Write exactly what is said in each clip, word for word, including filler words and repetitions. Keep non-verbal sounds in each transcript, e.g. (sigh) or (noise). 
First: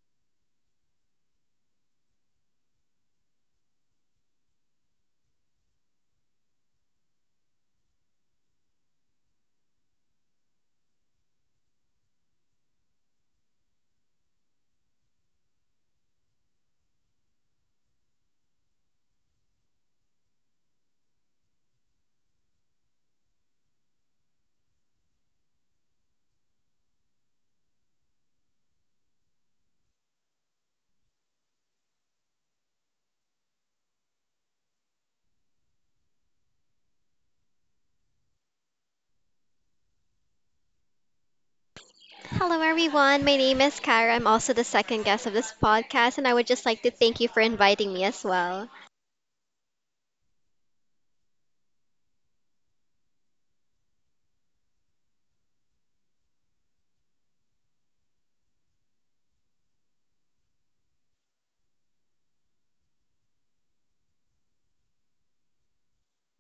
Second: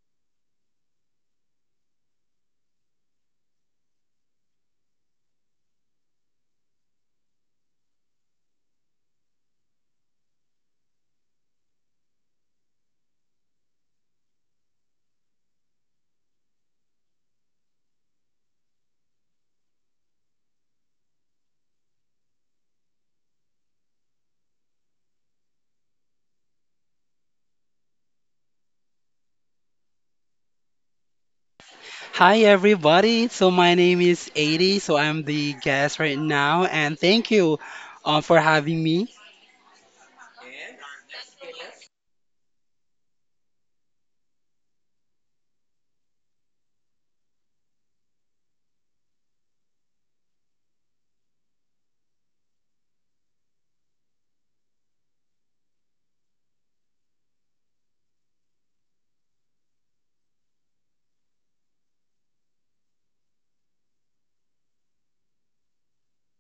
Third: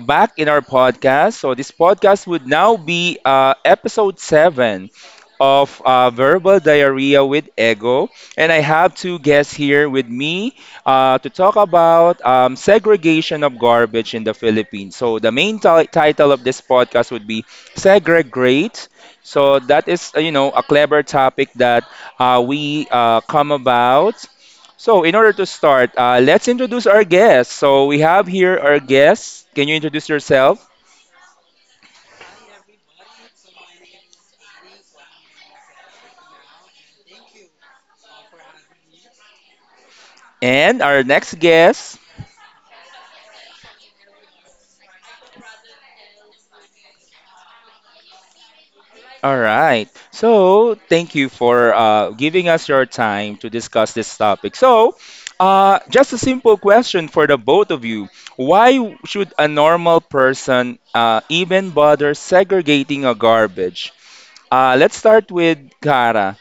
back in our podcast. So this podcast would now be uh, episode seven of uh, Verbal Diarrhea with Ego, and I have two guests here with me uh, to talk about um, segregation of garbage in the Philippines. So the main ti- title of this podcast would be segregate. So that is uh, you know a clever topic that uh, we uh, come about. So, in order to start, uh, let's introduce our guests. So, we have here our guests. Can you introduce yourself? Hi everybody. So my name is 80. So I'm the guest right now, and thank you uh, for having me. And our next guest. Hello, everyone. My name is Kara. I'm also the second guest of this podcast, and I would just like to thank you for inviting me as well. All right. So, thank you for uh, giving us your time to discuss this topic. So, uh, just a simple question for the both of you. Why should a normal person uh, even bother segregating a garbage? Uh, let's start with Kara.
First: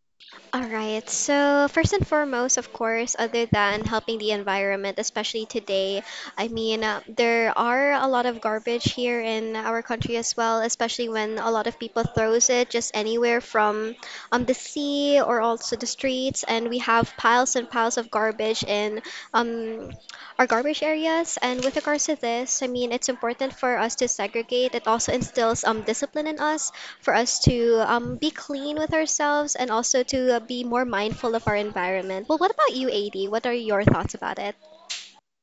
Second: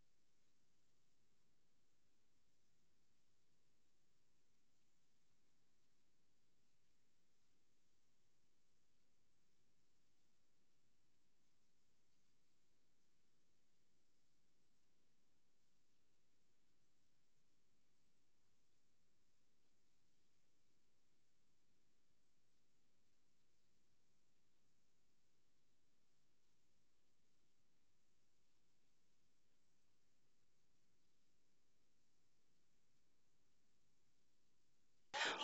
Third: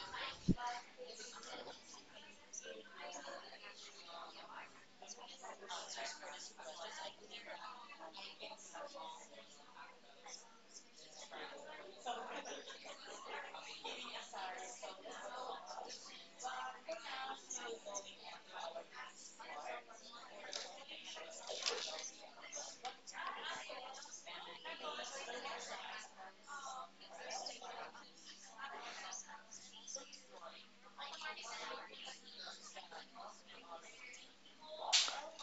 All right, so first and foremost, of course, other than helping the environment, especially today, I mean, uh, there are a lot of garbage here in our country as well, especially when a lot of people throws it just anywhere from um, the sea or also the streets, and we have piles and piles of garbage in um, our garbage areas. And with regards to this, I mean, it's important for us to segregate. It also instills um, discipline in us for us to um, be clean with ourselves and also to uh, be more mindful of our environment. Well, what about you, A D? What are your thoughts about it?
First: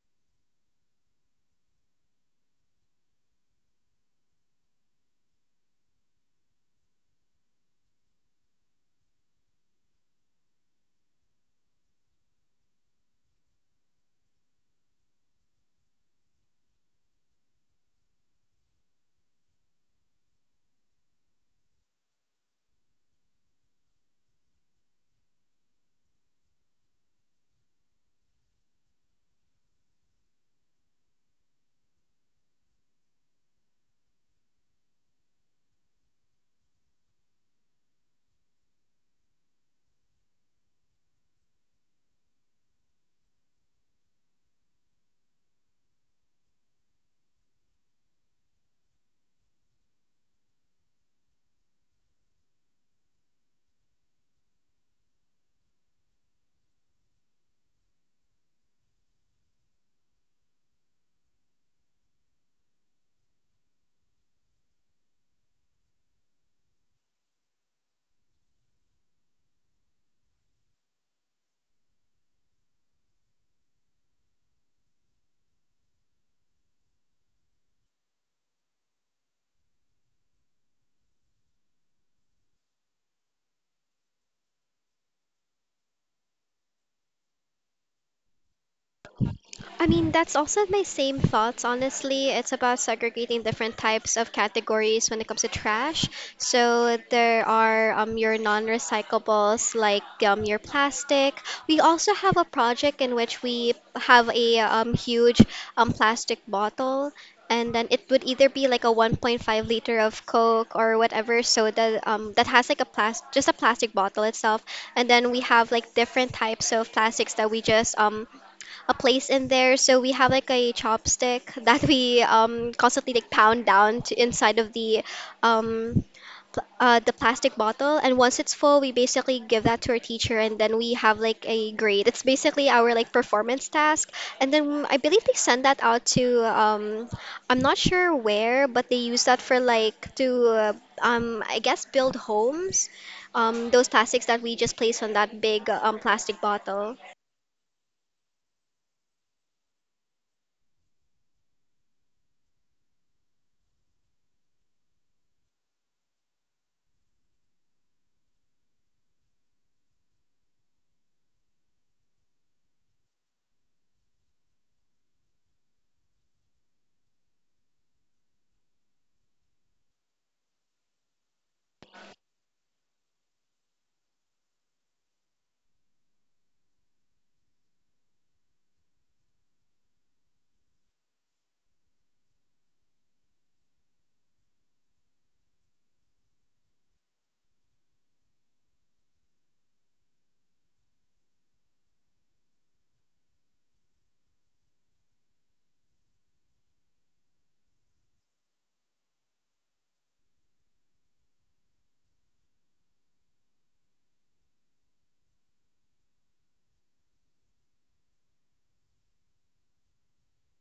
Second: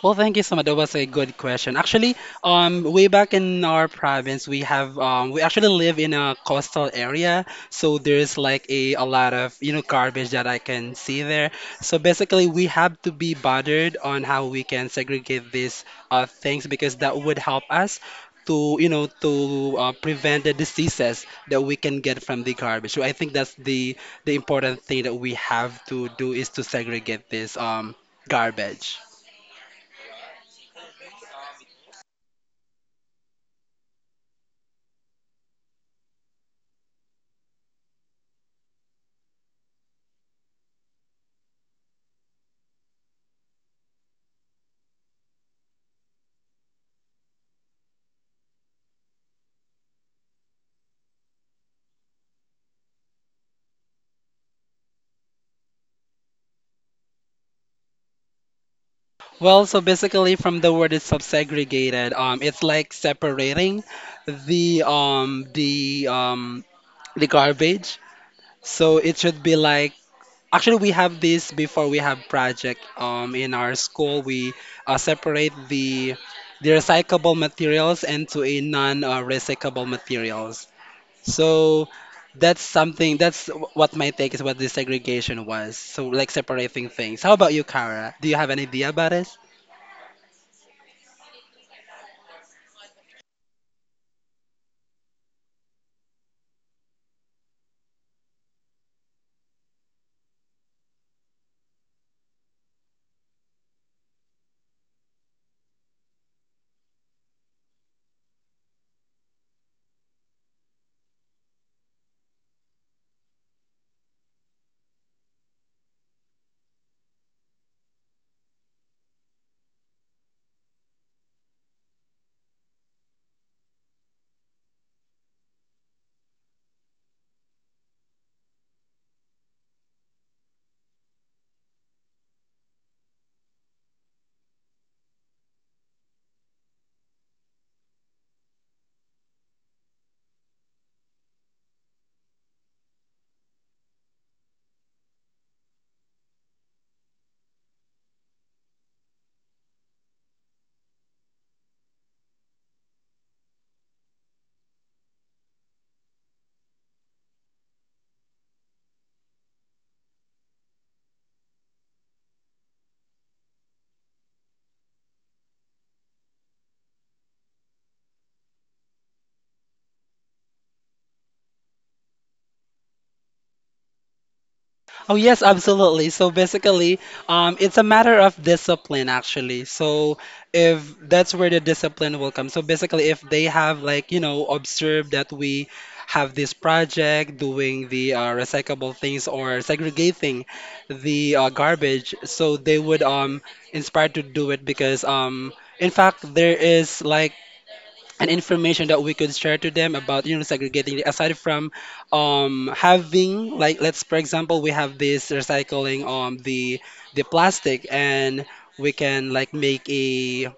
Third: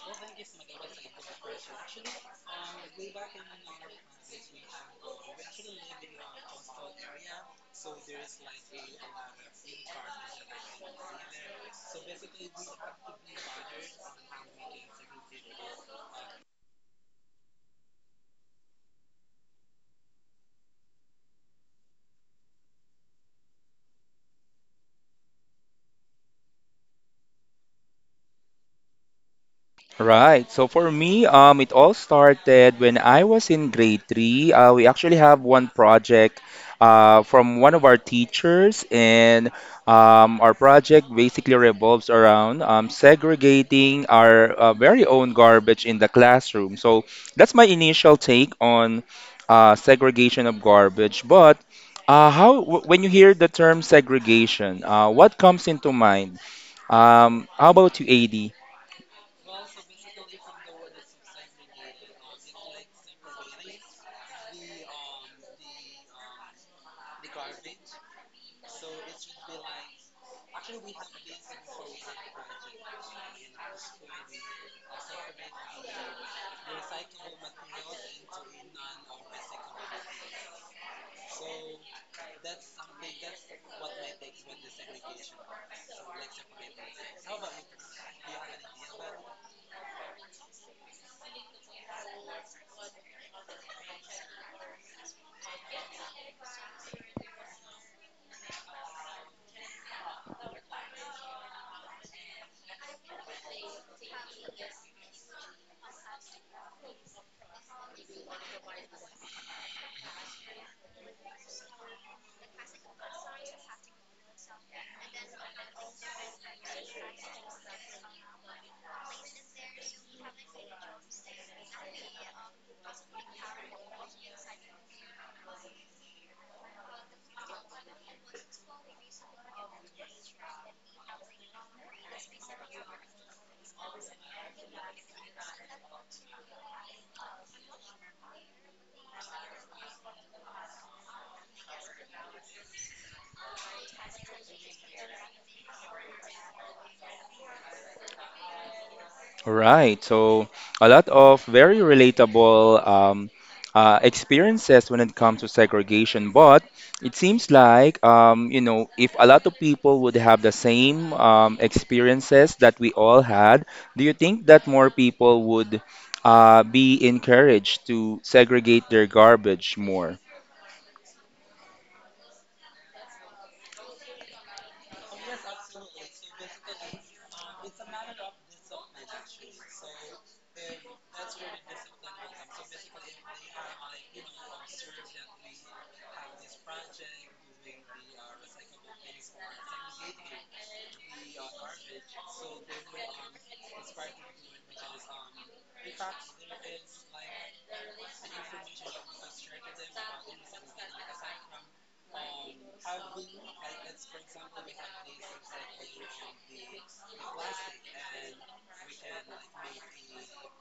Well, thank you so much. That was a good question. Actually, um, way back in our province, we have um, we actually live in a coastal area, so there's like a, a lot of you know garbage that I can see there. So basically, we have to be bothered on how we can segregate these uh, things because that would help us to you know to uh, prevent the diseases that we can get from the garbage. So I think that's the the important thing that we have to do is to segregate this um, garbage. Right. So for me, um, it all started when I was in grade three. Uh, we actually have one project uh, from one of our teachers, and um, our project basically revolves around um, segregating our uh, very own garbage in the classroom. So that's my initial take on uh, segregation of garbage. But uh, how, wh- when you hear the term segregation, uh, what comes into mind? Um, how about you, A D? Well, so basically, from the word it's subsegregated, um, it's like separating the um the um the garbage. So it should be like actually we have this before we have project um in our school we uh, separate the the recyclable materials into a non-recyclable materials. So that's something that's wh- what my take is what the segregation was. So like separating things. How about you, Kara? Do you have an idea about it? I mean, that's also my same thoughts, honestly. It's about segregating different types of categories when it comes to trash. So there are um, your non-recyclables, like um, your plastic. We also have a project in which we have a um, huge um, plastic bottle. And then it would either be like a one point five liter of Coke or whatever soda um, that has like a plastic, just a plastic bottle itself. And then we have like different types of plastics that we just um, a place in there. So we have like a chopstick that we um constantly like pound down to inside of the um pl- uh, the plastic bottle, and once it's full, we basically give that to our teacher, and then we have like a grade. It's basically our like performance task, and then I believe they send that out to um I'm not sure where, but they use that for like to uh, um I guess build homes um those plastics that we just place on that big um plastic bottle. All right. So a lot of very relatable um, uh, experiences when it comes to segregation. But it seems like, um, you know, if a lot of people would have the same um, experiences that we all had, do you think that more people would uh, be encouraged to segregate their garbage more? Oh yes, absolutely. So basically, um, it's a matter of discipline actually. So if that's where the discipline will come. So basically, if they have like you know observed that we have this project doing the uh, recyclable things or segregating the uh, garbage, so they would um inspire to do it because um in fact there is like and information that we could share to them about you know segregating it, aside from um, having like let's for example we have this recycling um the the plastic and we can like make a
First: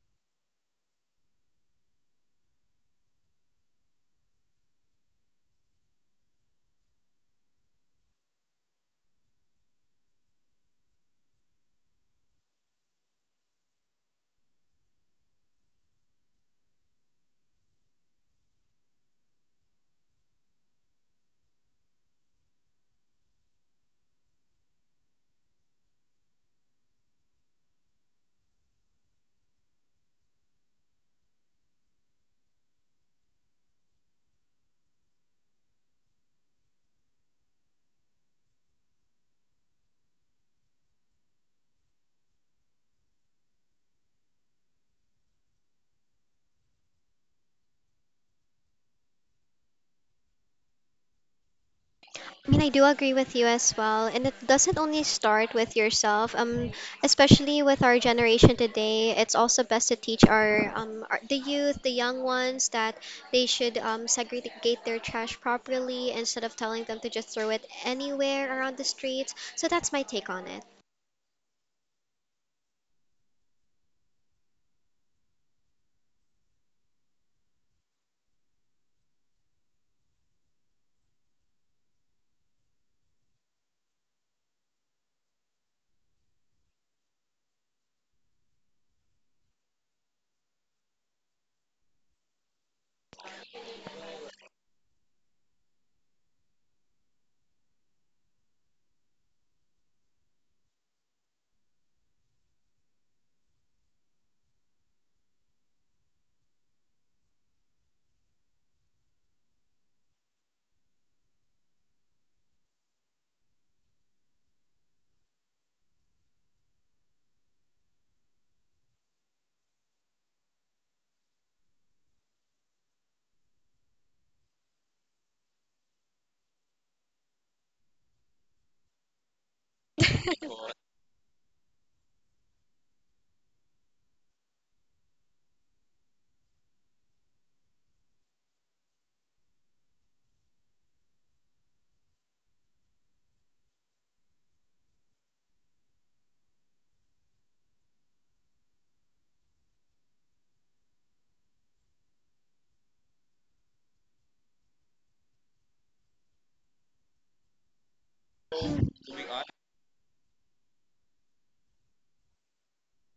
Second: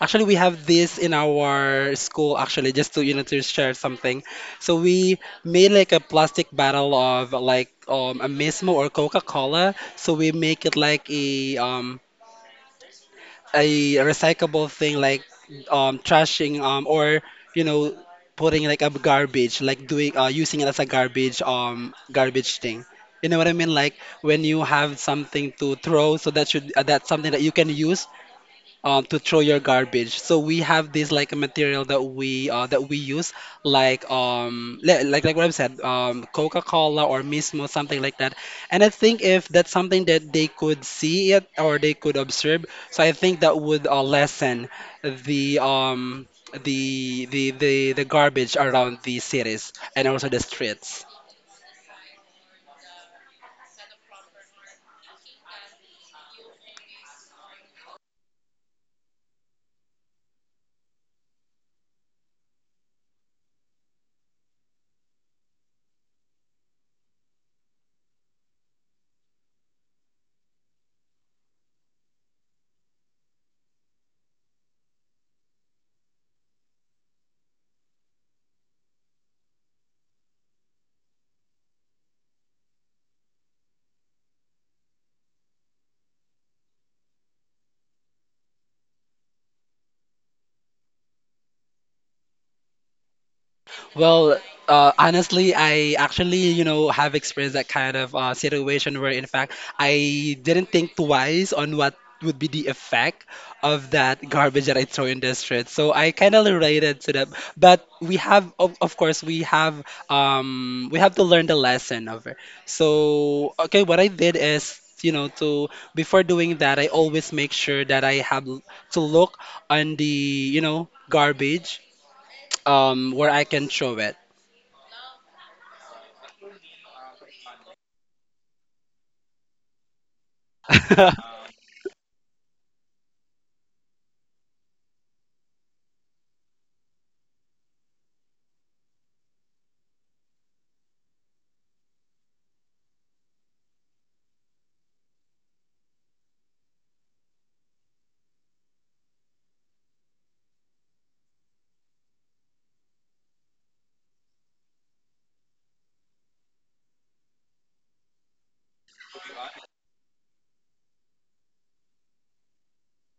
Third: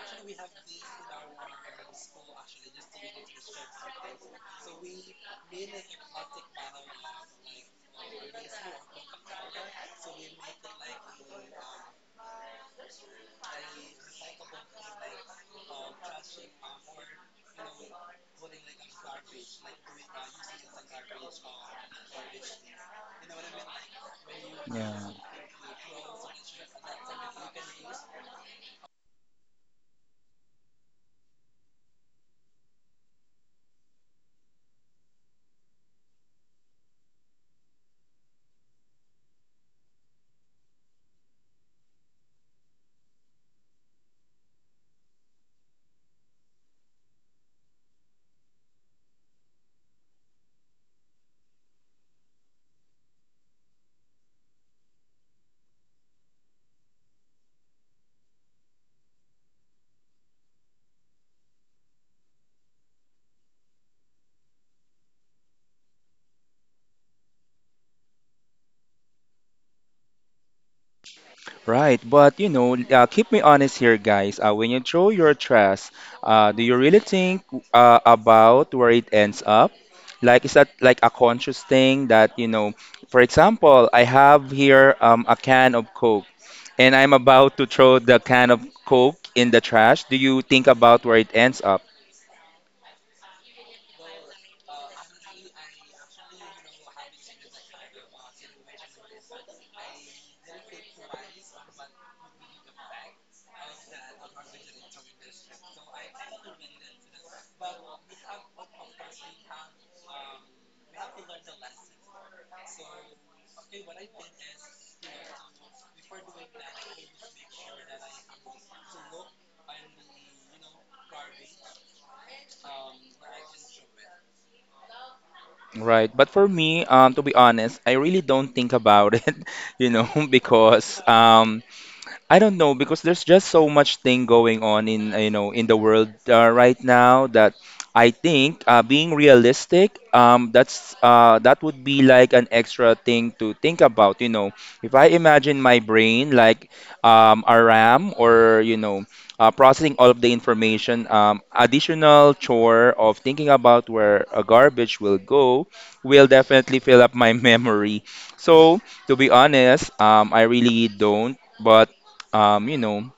actually we have this in our school actually just to you know to share something so we made like a plastic bottle of like um a mismo or Coca-Cola, so we make it like a um a recyclable thing like um trashing um or you know putting like a garbage like doing uh using it as a garbage um garbage thing, you know what I mean, like when you have Yeah. something to throw, so that should uh, that's something that you can use um, to throw your garbage. So we have this like a material that we uh, that we use like um li- like like what I've said um Coca-Cola or Mismo, something like that. And I think if that's something that they could see it or they could observe, so I think that would uh, lessen the um the the the the garbage around the cities and also the streets. I mean, I do agree with you as well, and it doesn't only start with yourself. Um, especially with our generation today, it's also best to teach our um our, the youth, the young ones, that they should um segregate their trash properly instead of telling them to just throw it anywhere around the streets. So that's my take on Right, but you know, uh, keep me honest here, guys. Uh, when you throw your trash, uh, do you really think uh, about where it ends up? Like, is that like a conscious thing that, you know, for example, I have here um, a can of Coke and I'm about to throw the can of Coke in the trash. Do you think about where it ends up? Well, uh, honestly, I actually, you know, have experienced that kind of uh, situation where, in fact, I didn't think twice on what would be the effect of that garbage that I throw in the street. So I kind of related to that. But we have, of, of course, we have, um, we have to learn the lesson of it. So, okay, what I did is. You know, to before doing that, I always make sure that I have l- to look on the, you know, garbage um, where I can throw it. Right, but for me, um, to be honest, I really don't think about it, (laughs) you know, (laughs) it. (laughs) because um, I don't know because there's just so much thing going on in uh, you know in the world uh, right now that I think uh, being realistic um, that's uh, that would be like an extra thing to think about you know if I imagine my brain like um, a RAM or you know uh, processing all of the information um, additional chore of thinking about where a garbage will go will definitely fill up my (laughs) memory so to be honest um, I really don't but um, you know,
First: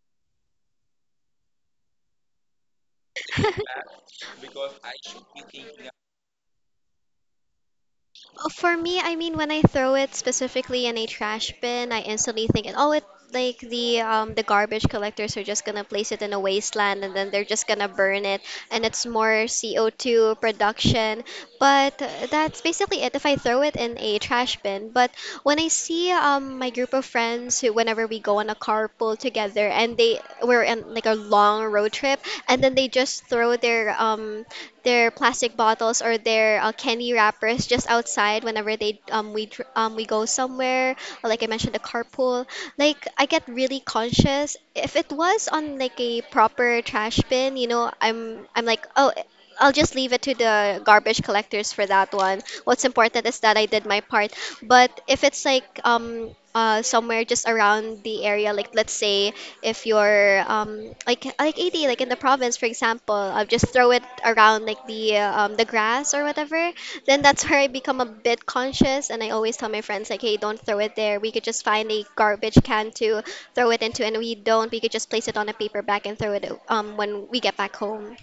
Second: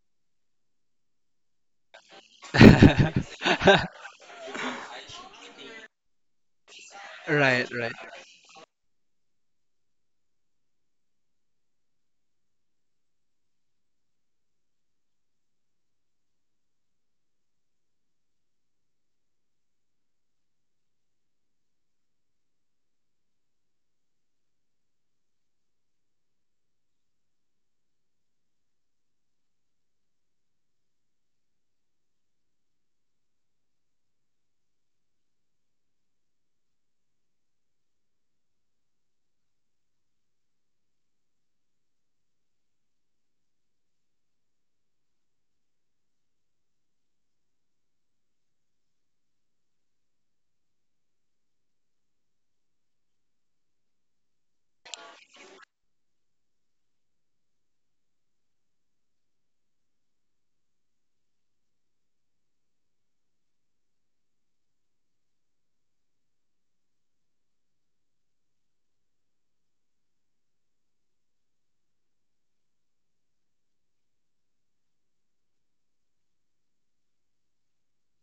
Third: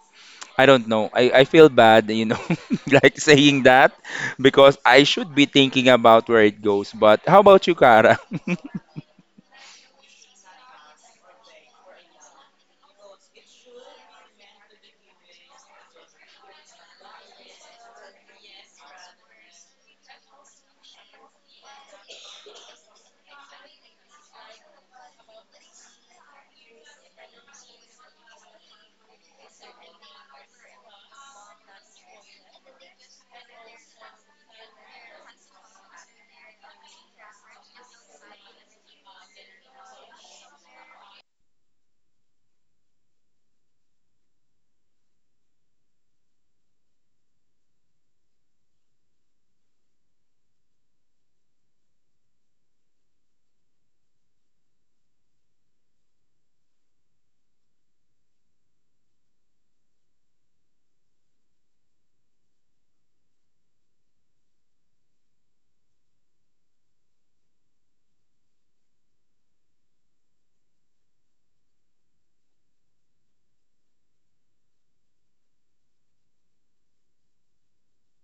I don't know. I, I feel bad, you know, (laughs) like saying that (laughs) because I should be thinking about where it goes. But how about Right, you, right. Kara? Uh, (laughs) For me, I mean, when I throw it specifically in a trash bin, I instantly think, oh, it like the um the garbage collectors are just gonna place it in a wasteland, and then they're just gonna burn it, and it's more C O two production. But uh, that's basically it if I throw it in a trash bin. But when I see um my group of friends who, whenever we go on a carpool together, and they we're in like a long road trip, and then they just throw their um their plastic bottles or their uh, candy wrappers just outside whenever they um we dr- um we go somewhere, like I mentioned, the carpool. Like I get really conscious. If it was on like a proper trash bin, you know, I'm I'm like, oh, I'll just leave it to the garbage collectors for that one. What's important is that I did my part. But if it's like um uh somewhere just around the area, like let's say if you're um like like A D, like in the province for example, I'll just throw it around like the uh, um the grass or whatever. Then that's where I become a bit conscious, and I always tell my friends, like, hey, don't throw it there, we could just find a garbage can to throw it into, and we don't we could just place it on a paper bag and throw it um when we get back home.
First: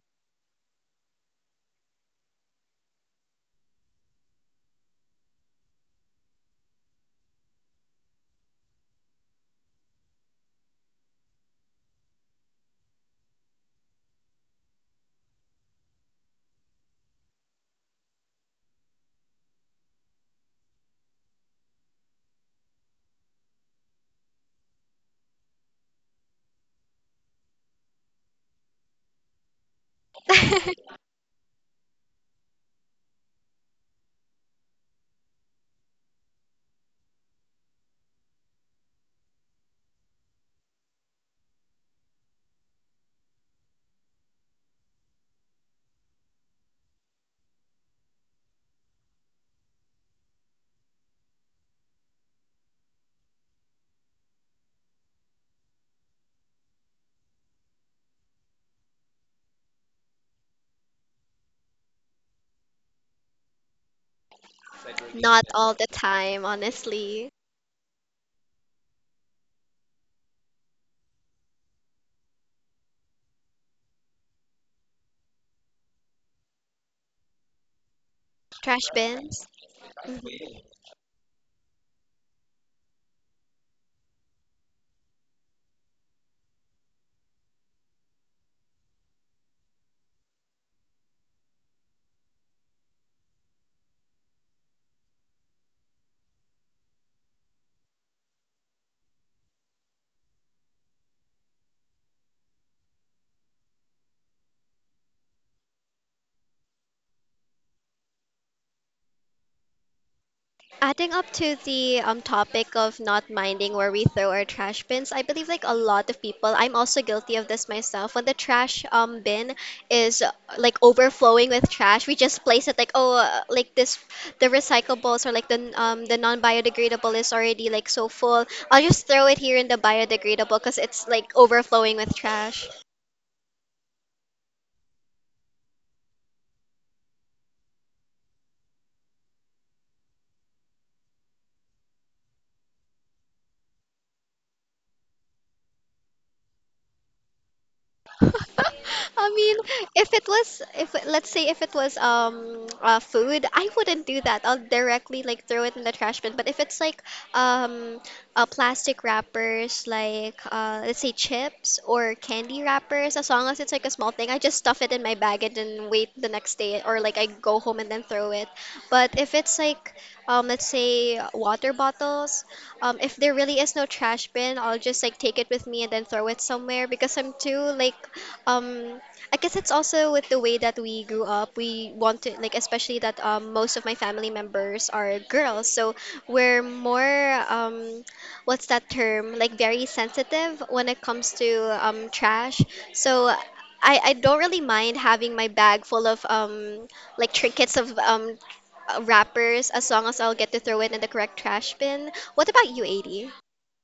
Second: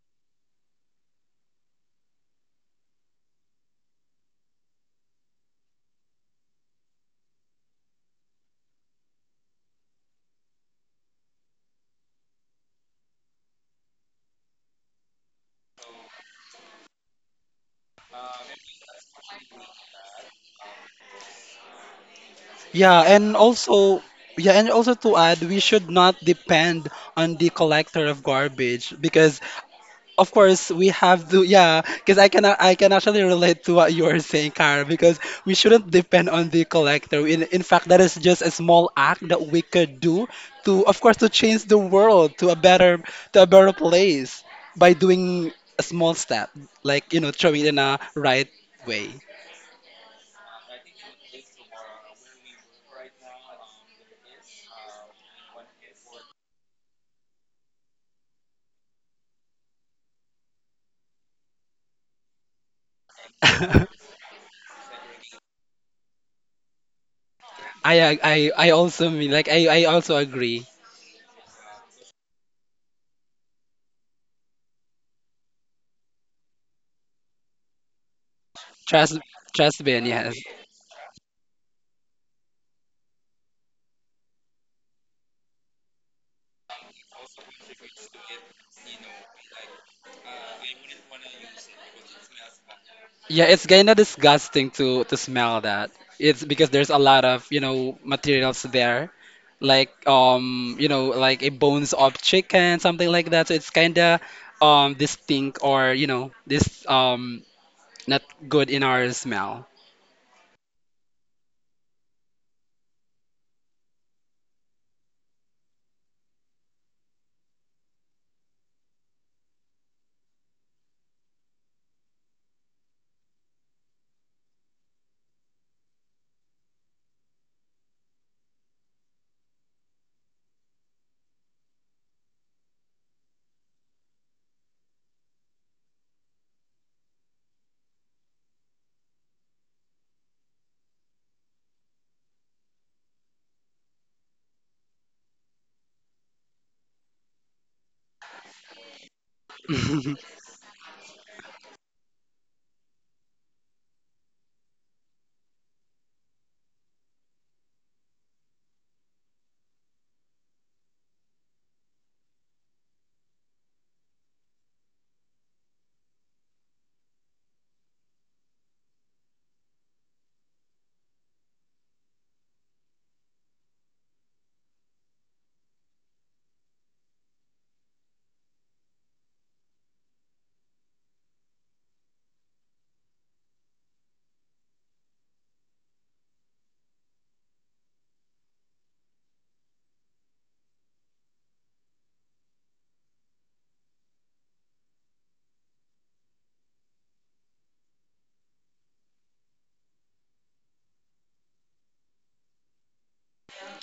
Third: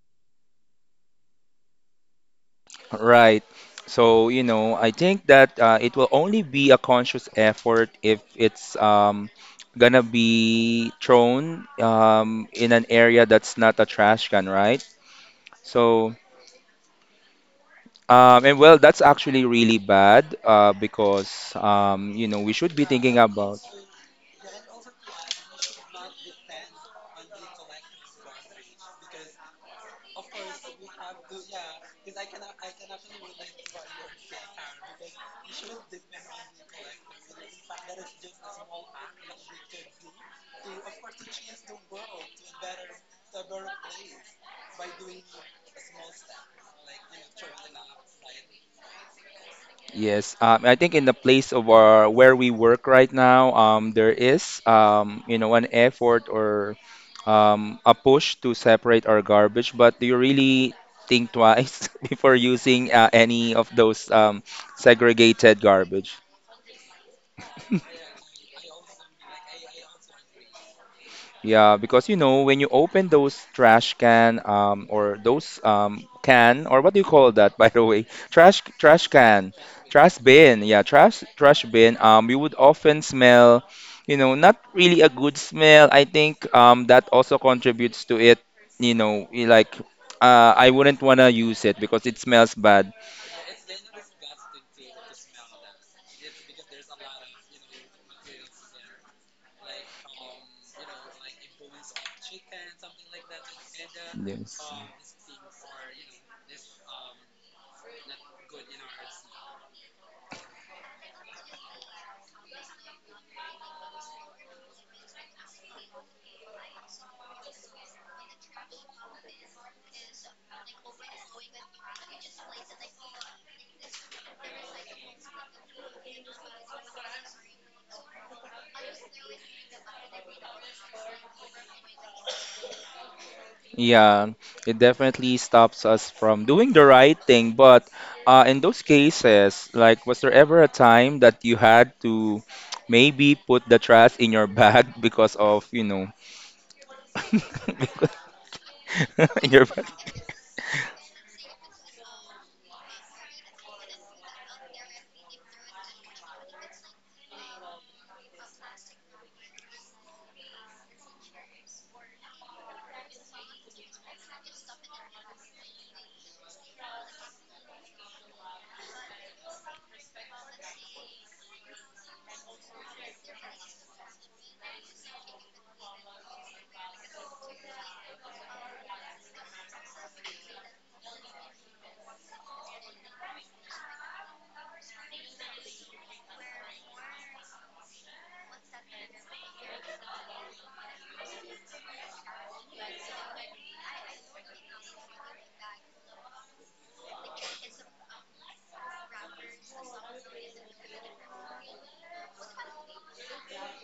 Right. So, you know, I think that uh, it will only be a conscious effort if it's um, gonna be thrown um, in an area that's not a trash can, right? So, um, and well, that's actually really bad uh, because, um, you know, we should be Yeah, thinking and about. also, yeah, and also to add, we should not depend on the collector of garbage because, of course, (laughs) we have to. Yeah, because I can I can actually relate to what you are saying, Cara, because we shouldn't depend on the collector. In in fact, that is just a small act that we could do to, of course, to change the world to a better to a better place by doing a small step, like you know, throwing it in a right way. Yes, um, I think in the place of our where we work right now, um, there is um, you know an effort or um, a push to separate our garbage. But do you really think twice (laughs) before using uh, any of those (laughs) um, Not segregated all the garbage? time, honestly. (laughs) I I I also mean like I I also agree. Yeah, because you know, when you open those trash can um, or those um, can or what do you call that (laughs) by the way? Trash Trash trash Trust bins. can, trust me, and trash yes. Mm-hmm. bin. Yeah, trash trash bin. Um, you would often smell, you know, not really a good smell. I think um, that also contributes to it. You know, y- like uh, I wouldn't wanna use it because it smells bad. Yeah, it's kinda disgusting to to smell that. It's because there's a lot of, you know, materials there. Like um, you know, like a bones of chicken, something like that. So it's kinda Yes. um distinct or, you know, this um not good in our smell. Adding up to the um, topic of not minding where we throw our trash bins, I believe like a lot of people, I'm also guilty of this myself. When the trash um bin is uh, like overflowing with trash, we just place it like, oh, uh, like this, the recyclables, or like the n- um the non-biodegradable is already like so full. I'll just throw it here in the biodegradable because it's like overflowing with trash. Yeah, it definitely stops us from doing the right thing. But uh, in those cases, like, was there ever a time that you had to maybe put the trash in your (laughs) bag because of, you know, (laughs) because- (laughs) I (laughs) in mean, your bag? if it (laughs) was, if it- let's say if it was um uh, food, I wouldn't do that. I'll directly like throw it in the trash bin. But if it's like um uh, plastic wrappers, like uh, let's say chips or candy wrappers, as long as it's like a small thing, I just stuff it in my bag and then wait the next day, or like I go home and then throw it. But if it's like um let's say water bottles, um, if there really is no trash bin, I'll just like take it with me and then throw it somewhere because I'm too like um, I guess it's also with the way that we grew up. We want to like, especially that um, most of my family members are girls, so we're more um, what's that term? Like very sensitive when it comes to um, trash. So I I don't really mind having my bag full of um like trinkets of um wrappers, as long as I'll get to throw it in the correct trash bin. What about you, eighty?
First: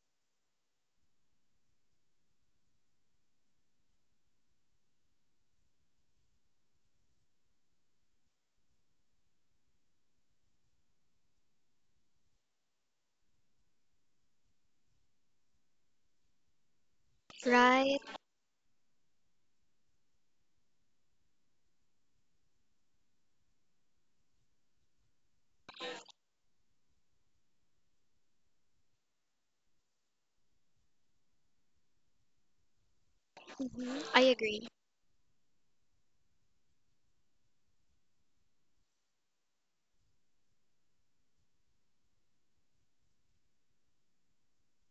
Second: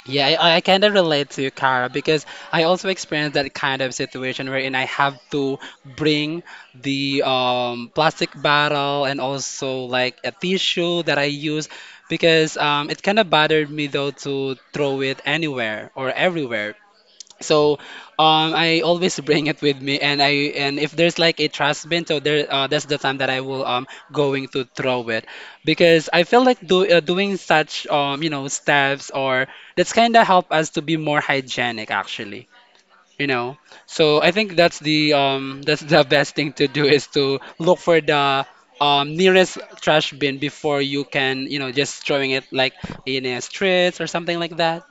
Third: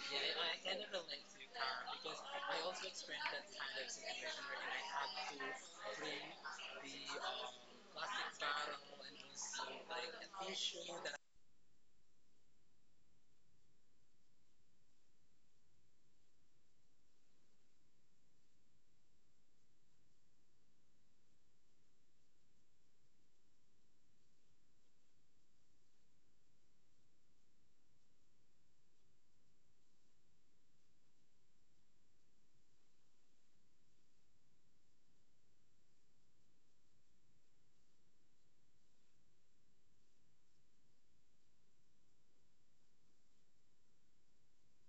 Yeah, I, I kind of relate to you, Cara, because I also experienced that kind of situation wherein I have to bring the um, plastic bottle and also like a tissue that I use because um, it kind of bothered me though to throw it anywhere or everywhere so Right. um, I always (laughs) bring it with me, and I and if there's like a trash bin, so there uh, that's the time that I will um going to throw it, because I feel like do, uh, doing such um you know steps or that's kind of help us to be more hygienic actually, you know. Hmm, I So I think agree. that's the um (laughs) that's the best thing to do is to look for the um nearest trash bin before you can you know just throwing it like in a streets or something like that.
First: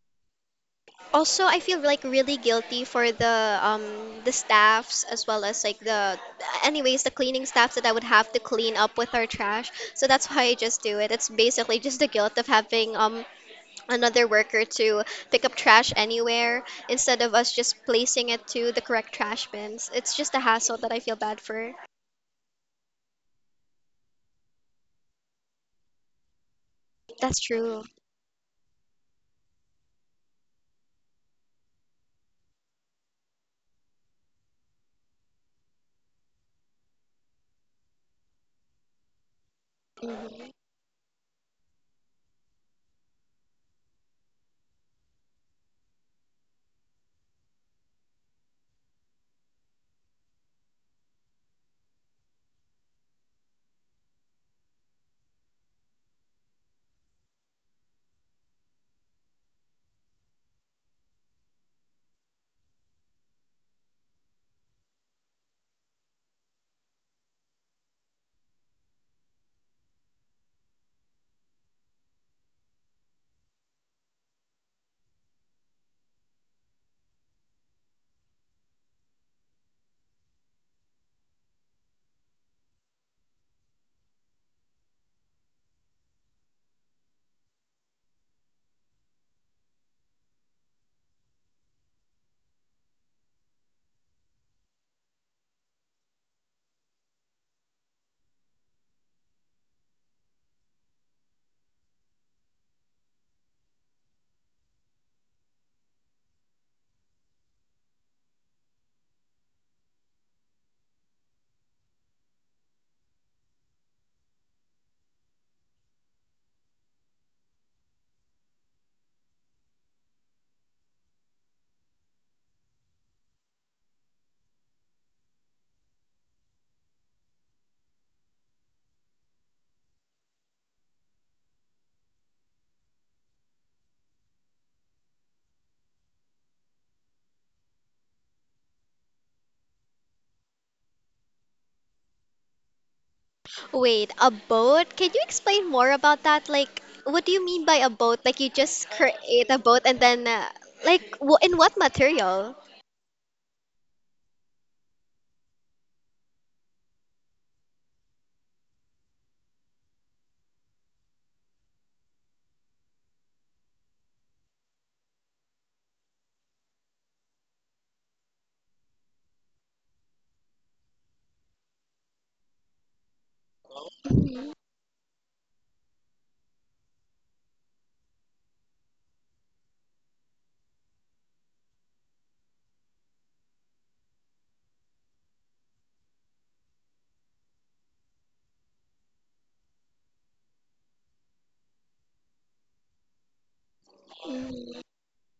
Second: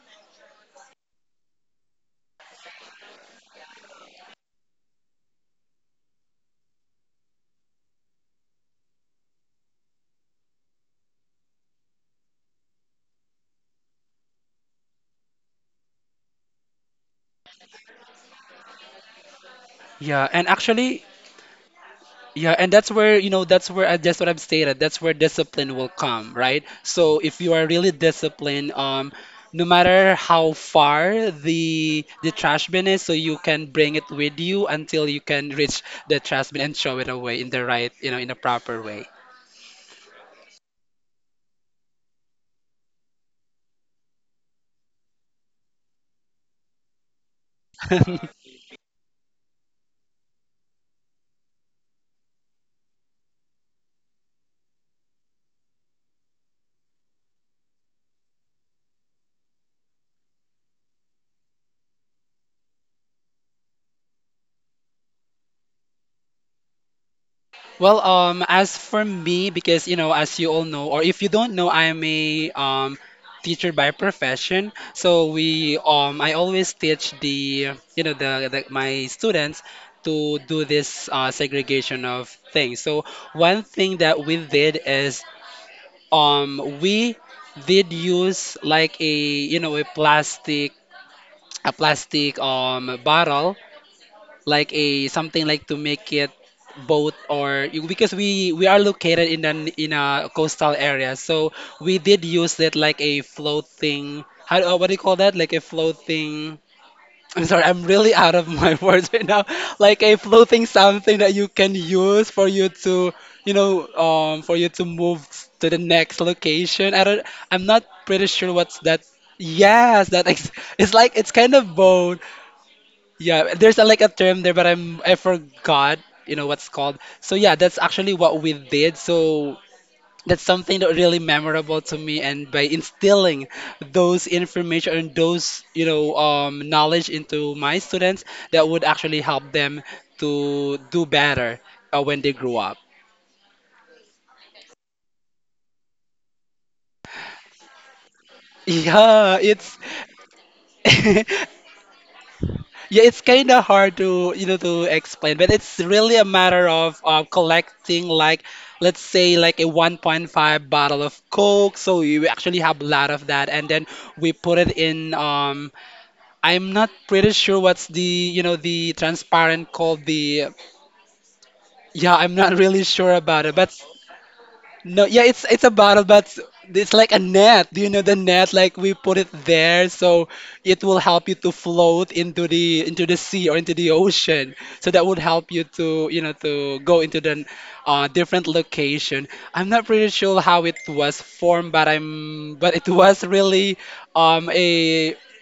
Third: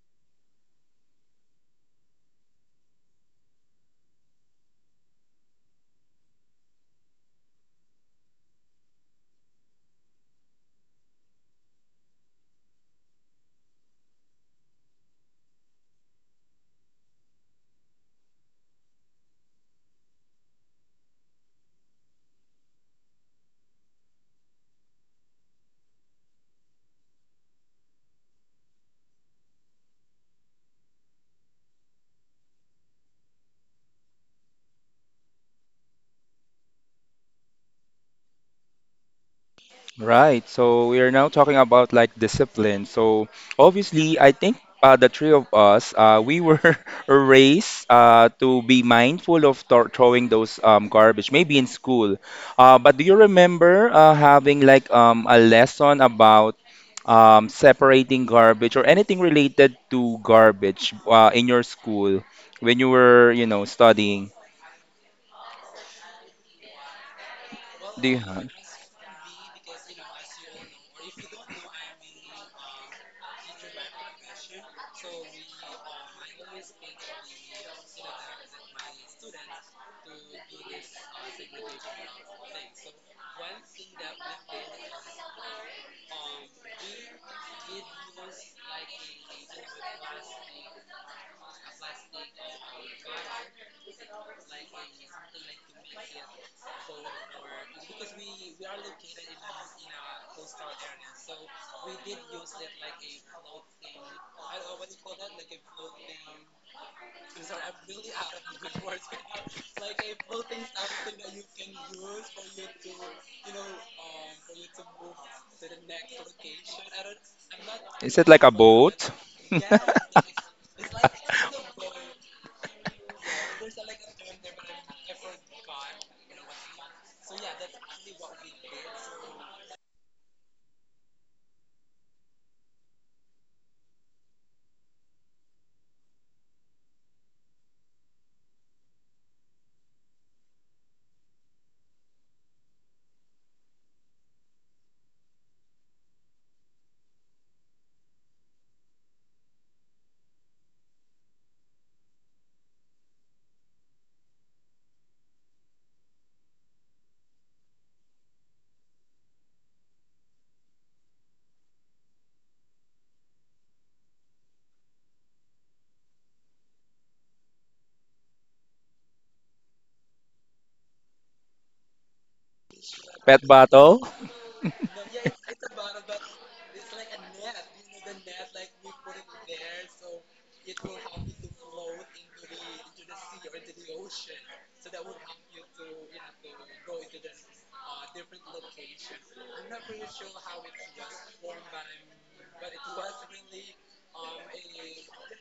Also, I feel like really guilty for the um the staffs, as well as like the anyways the cleaning staffs that I would have to clean up with our trash. So that's why I just do it. It's basically just the guilt of having um another worker to pick up trash anywhere, instead of us just placing it to the correct trash bins. It's Yeah, just a and hassle that I actually, feel bad for. yeah, and that's where, you know, that's where I that's what I've stated. That's where discipline will come, right? So That's if you are true. really disciplined, um, no matter how far the the trash bin is, so you can bring it with you until you can reach the trash bin and throw it away in the right, you know, in a proper way. Right. Hmm. So we are now talking about like discipline. So obviously, I think uh, the three of us, uh, we were (laughs) raised uh, to be mindful of th throwing those um, garbage, maybe in school. Uh, but do you remember uh, having like um, a lesson about um, separating garbage or anything related to garbage uh, in your school when you were, you know, studying? Well, Do you, um, as for me, because you know, as you all know, or if you don't know, I'm a um, teacher by profession. So we, um, I always teach the, you know, the, the my students to do this uh, segregation of things. So one thing that we did is, um, we did use like a, you know, a plastic, a plastic um bottle like a something like to make it boat or because we we are located in an in a coastal area so we did use it like a floating how do- uh, what do you call that, like a floating, I'm sorry, I'm really out of my (laughs) words right now, like a floating something that you can use for you to you know um for you to move to the next location, I don't, I'm not is pretty it like sure a what's that. boat? (laughs) Yes, that ex- (laughs) it's like it's kind of boat. Yeah, there's a, like a term there, but I'm I forgot, you know, what's called. So yeah, that's actually what we did. So that's something that really memorable to me, and by instilling those information and those, you know, um, knowledge into my students, that would actually help them to do better uh, when they grow up. Wait, a boat? Can you explain more about that? Like, what do you mean by a boat? Like, you just Yeah, create a it's boat and then, uh, like, w- in (laughs) what material? yeah, it's kind of hard to you know to explain, but it's really a matter of uh, collecting like let's say like a one point five bottle of Coke. So you actually have a lot of that, and then we put it in. Um, I'm not pretty sure what's the you know the transparent called the. Yeah, I'm not (laughs) really sure about Pet it, but bottle? Mhm. no, yeah, it's it's a bottle, but s- it's like a net. Do you know the net? Like we put it there, so it will help you to float into the into the sea or into the ocean. So that would help you to you know to go into the uh, different location. I'm not pretty sure how it was formed, but I'm but it was really um a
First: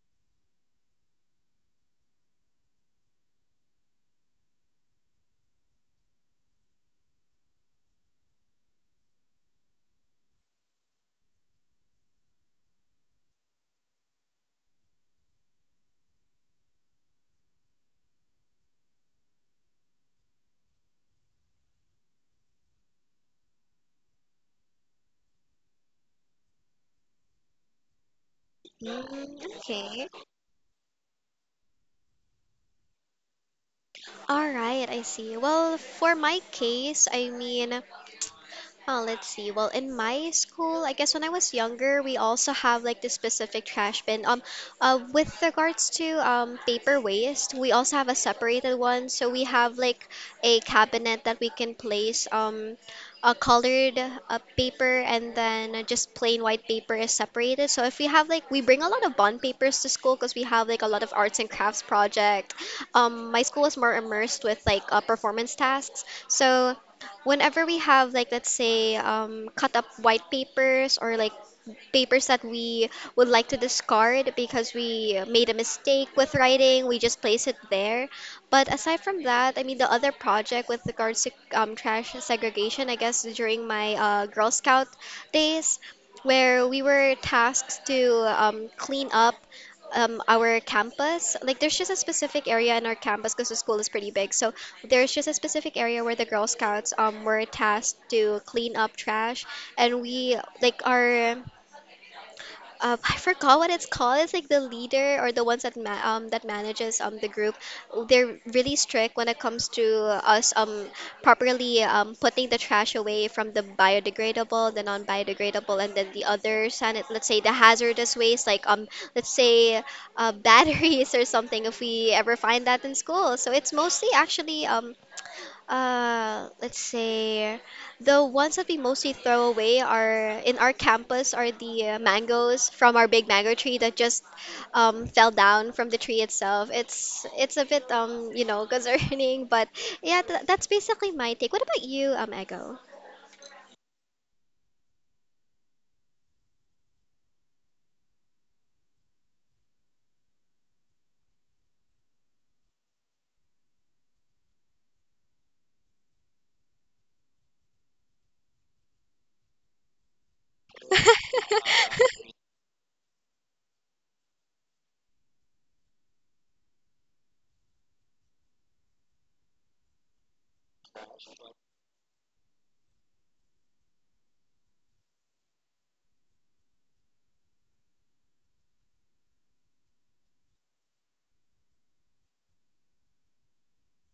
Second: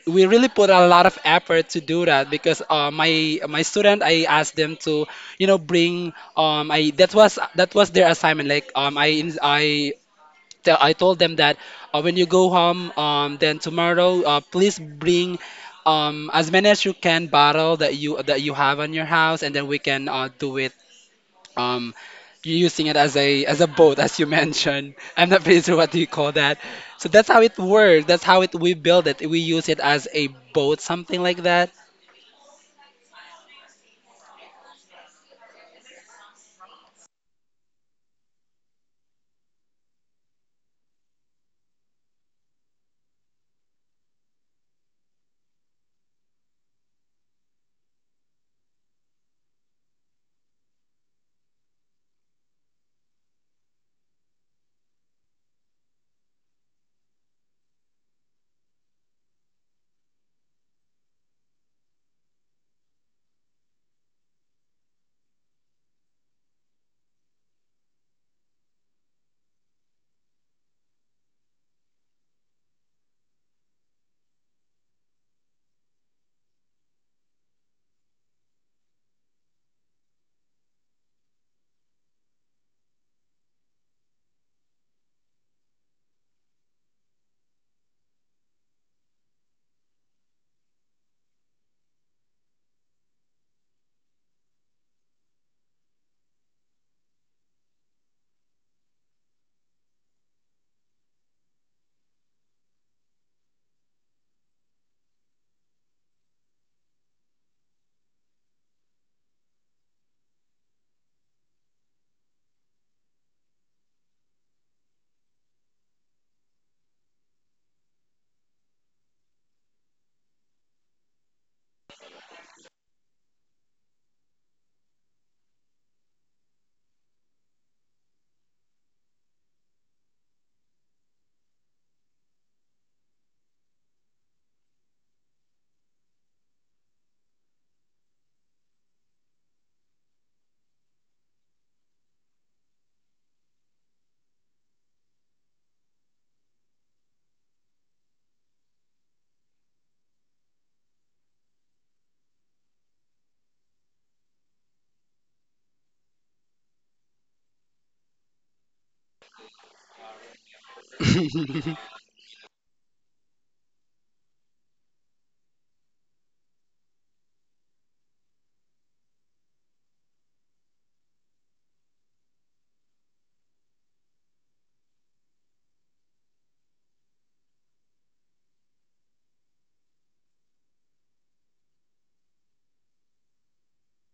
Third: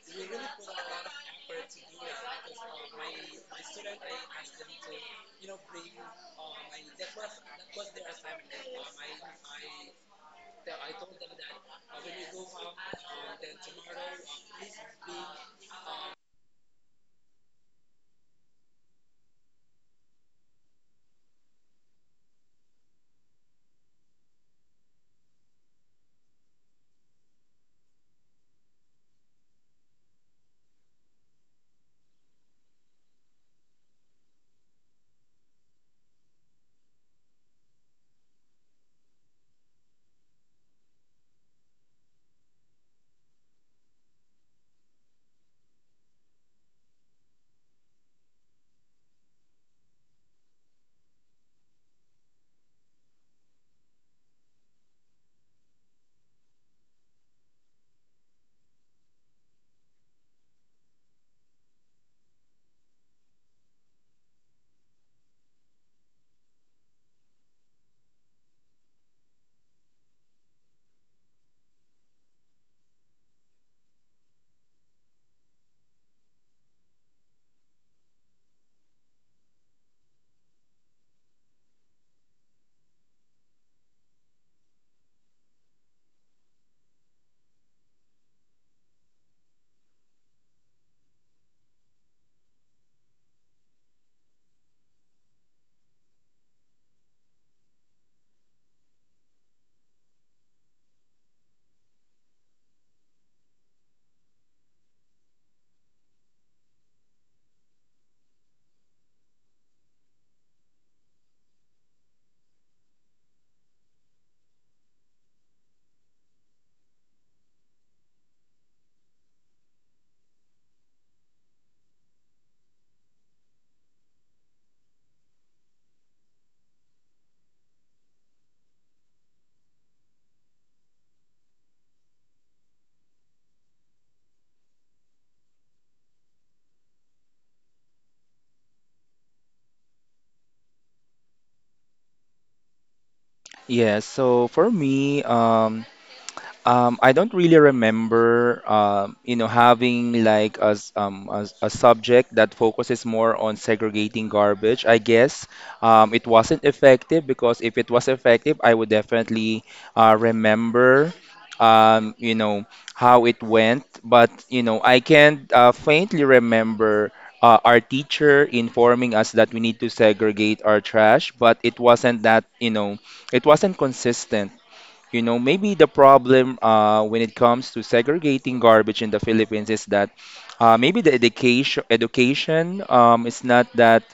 we really put a lot of effort to do that because uh, my my student I asked them to you know bring um, I that was that was their assignment. Like um, I ins- I te- I told them that uh, when you go home, um, then tomorrow, uh, please bring um as many as you can bottle that you that you have on your house, and then we can uh, do it um using it as a as a boat, as you (laughs) mentioned. I'm not pretty sure what do you call that. So that's how it works. That's how it we build it. Mhm. We use it Okay. as a boat, something like that. All right, I see. Well, for my case, I mean, oh, let's see. Well, in my school, I guess when I was younger, we also have like this specific trash bin. Um, uh, with regards to um paper waste, we also have a separated one. So we have like a cabinet that we can place um a colored uh, paper, and then uh, just plain white paper is separated. So if we have like we bring a lot of bond papers to school because we have like a lot of arts and crafts project. Um, my school is more immersed with like uh, performance tasks. So whenever we have like let's say um, cut up white papers, or like papers that we would like to discard because we made a mistake with writing, we just place it there. But aside from that, I mean, the other project with regards to um, trash segregation, I guess during my uh, girl scout days, where we were tasked to um, clean up um, our campus. Like, there's just a specific area in our campus because the school is pretty big. So there's just a specific area where the Girl Scouts um were tasked to clean up trash, and we like our um, I forgot what it's called. It's like the leader or the ones that ma um that manages um the group. They're really strict when it comes to us um properly um putting the trash away from the biodegradable, the non-biodegradable, and then the other sanit let's say the hazardous waste, like um let's say uh, (laughs) batteries or something, if we ever find that in school. So it's mostly actually um uh let's say the ones that we mostly throw away are in our campus are the uh, mangoes from our big mango tree that just um, fell down from the tree itself. It's it's a bit um you know (laughs) concerning, but yeah, th- that's basically my take. What about you, um, Ego? Yes, so for me, um, um, I don't really remember, um, you know, having like a, s- um, a, s- a subject that focuses more on segregating garbage. I guess um, it wasn't effective because if it was effective, I would definitely uh, remember, um, you know, how it went. But, you know, I can uh, faintly remember uh, our teacher informing us that we need to segregate our trash, but it wasn't that, you know, it wasn't consistent you know, maybe the problem uh, when it comes to segregating garbage in the Philippines is that uh, maybe the education education um, is not that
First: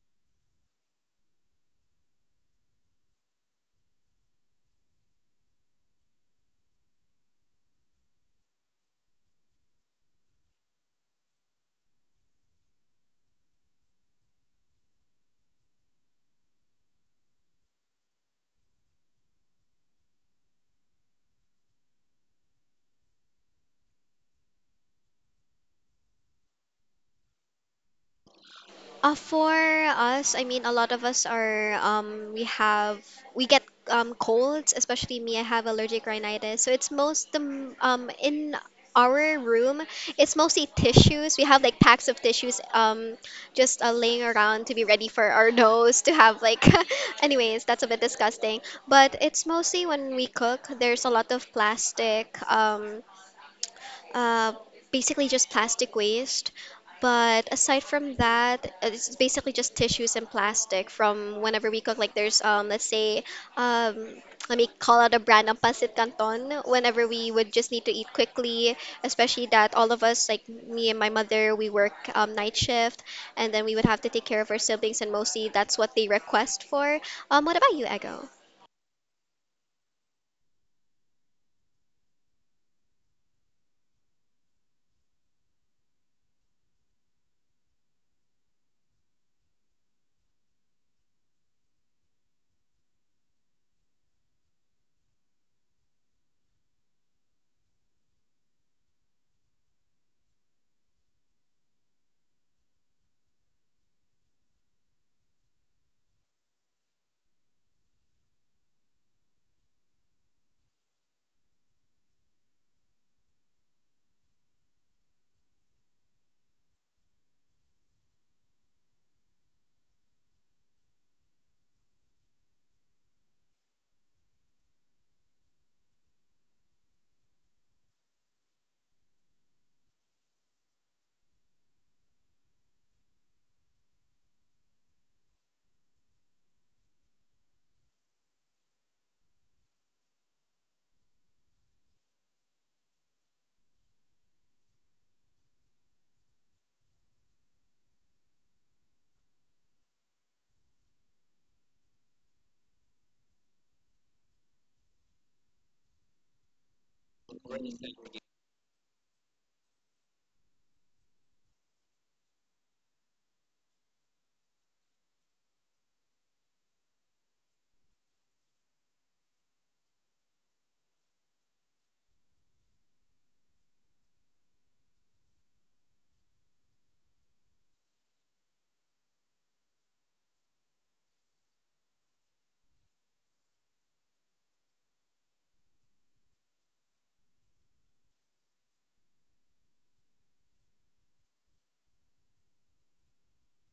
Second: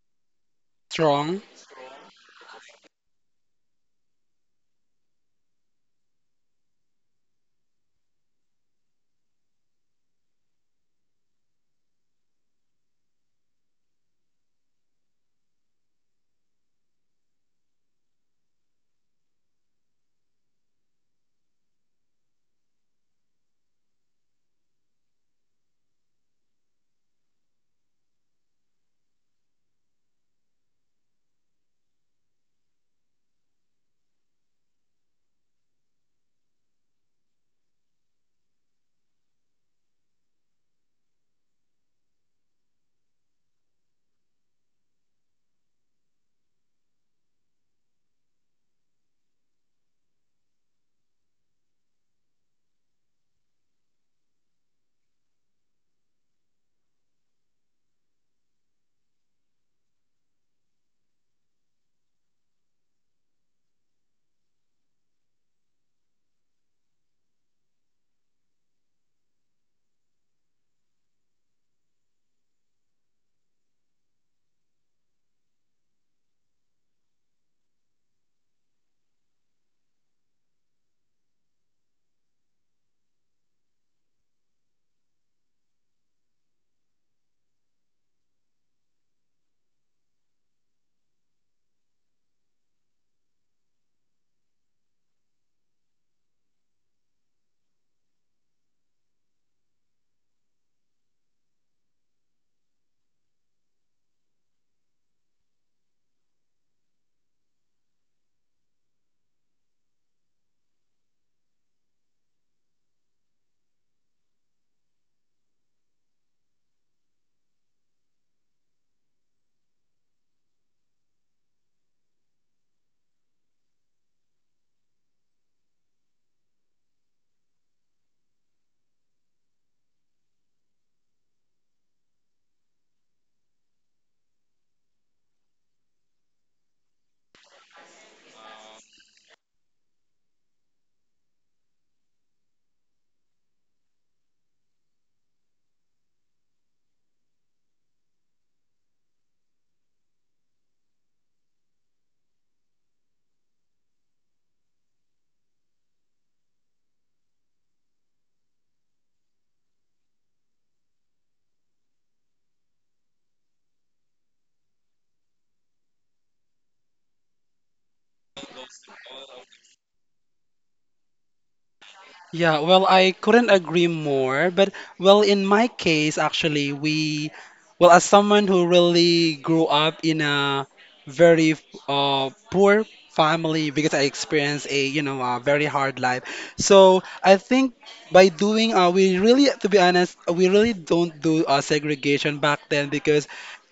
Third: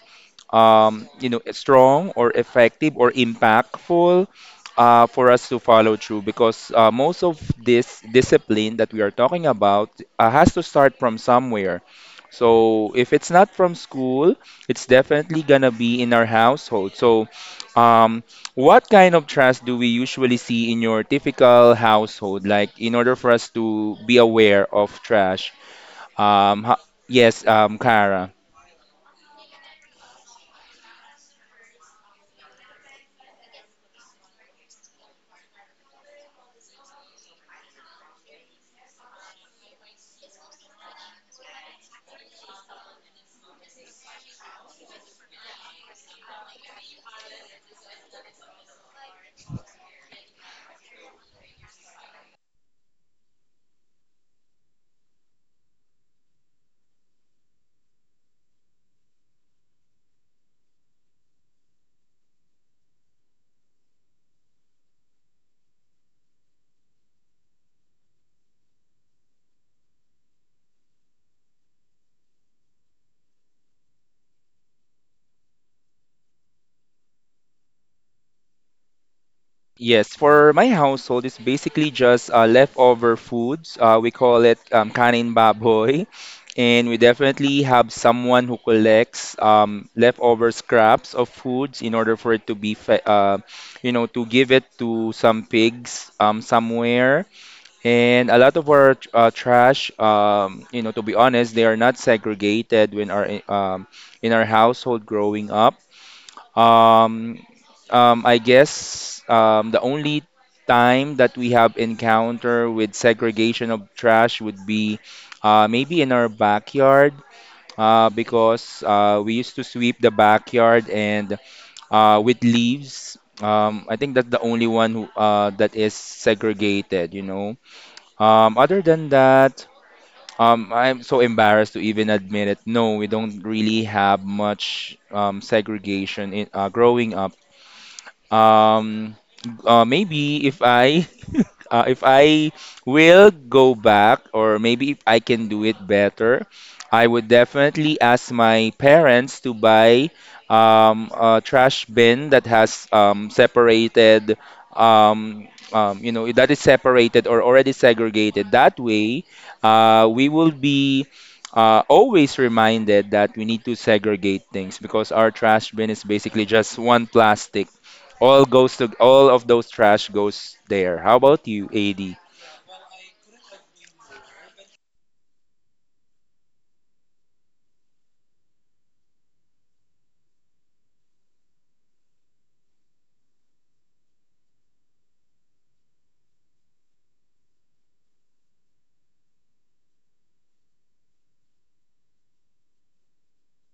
um, you know, Strong. strong or effective or impactful uh, for us to follow through because uh, most of this discipline that we are talking about uh, has to start from somewhere. So if it's not from school, it's definitely gonna be in our household. So, um, what kind of trust do we usually see in your typical household? Like in order for us to be aware of trash, um, ho- yes, um, Kara. Uh, for us, I mean, a lot of us are, um, we have, we get um, colds, especially me, I have allergic rhinitis. So it's most, the um, in our room, it's mostly tissues. We have like packs of tissues, um, just uh, laying around to be ready for our (laughs) nose to have like, (laughs) anyways, that's a bit disgusting. But it's mostly when we cook, there's a lot of plastic. Um, uh, basically just plastic waste. But aside from that, uh, it's basically just tissues and plastic from whenever we cook. Like there's um, let's say um, let me call out a brand, ang Pancit Canton. Whenever we would just need to eat quickly, especially that all of us, like me and my mother, we work um, night shift, and then we would have to take care of our siblings, and mostly that's what they request for. Um, what about you, Ego? Yes, for my household, it's basically just uh, leftover foods. Uh, we call it um, kanin baboy. And we definitely have someone who collects um, leftover scraps of foods in order for it to be, fe uh, you know, to give it to some pigs um, somewhere. And a lot of our tr- uh, trash, um, you know, to be honest, they are not segregated when our um, in our household growing up. Um, um, I guess um, the only time that we have encounter with segregation of trash would be uh, maybe in our backyard uh, because uh, we used to sweep the backyard and uh, with leaves. Um, I think that's the only one who, uh, that is segregated, you know. Um, other than that, um, I'm so embarrassed to even admit it. No, we don't really have much um, segregation in uh, growing up um, uh, Maybe if I (laughs) uh, if I will go back, or maybe if I can do it better, I would definitely ask my parents to buy um, a trash bin that has um, separated, um, um, you know, that is separated or already segregated. That way, uh, we will be. Uh, always reminded that we need to segregate things because our trash bin is basically just one plastic all goes to all of those trash goes there. How about you, A D? Yeah, well, I couldn't agree more. But, well, in my case, actually, we, well, as someone who really grew up in a very uh, poor family because I experienced a, you know, a very hard life. So I think by doing, uh, we really, to be honest, we really don't do uh, segregation back then because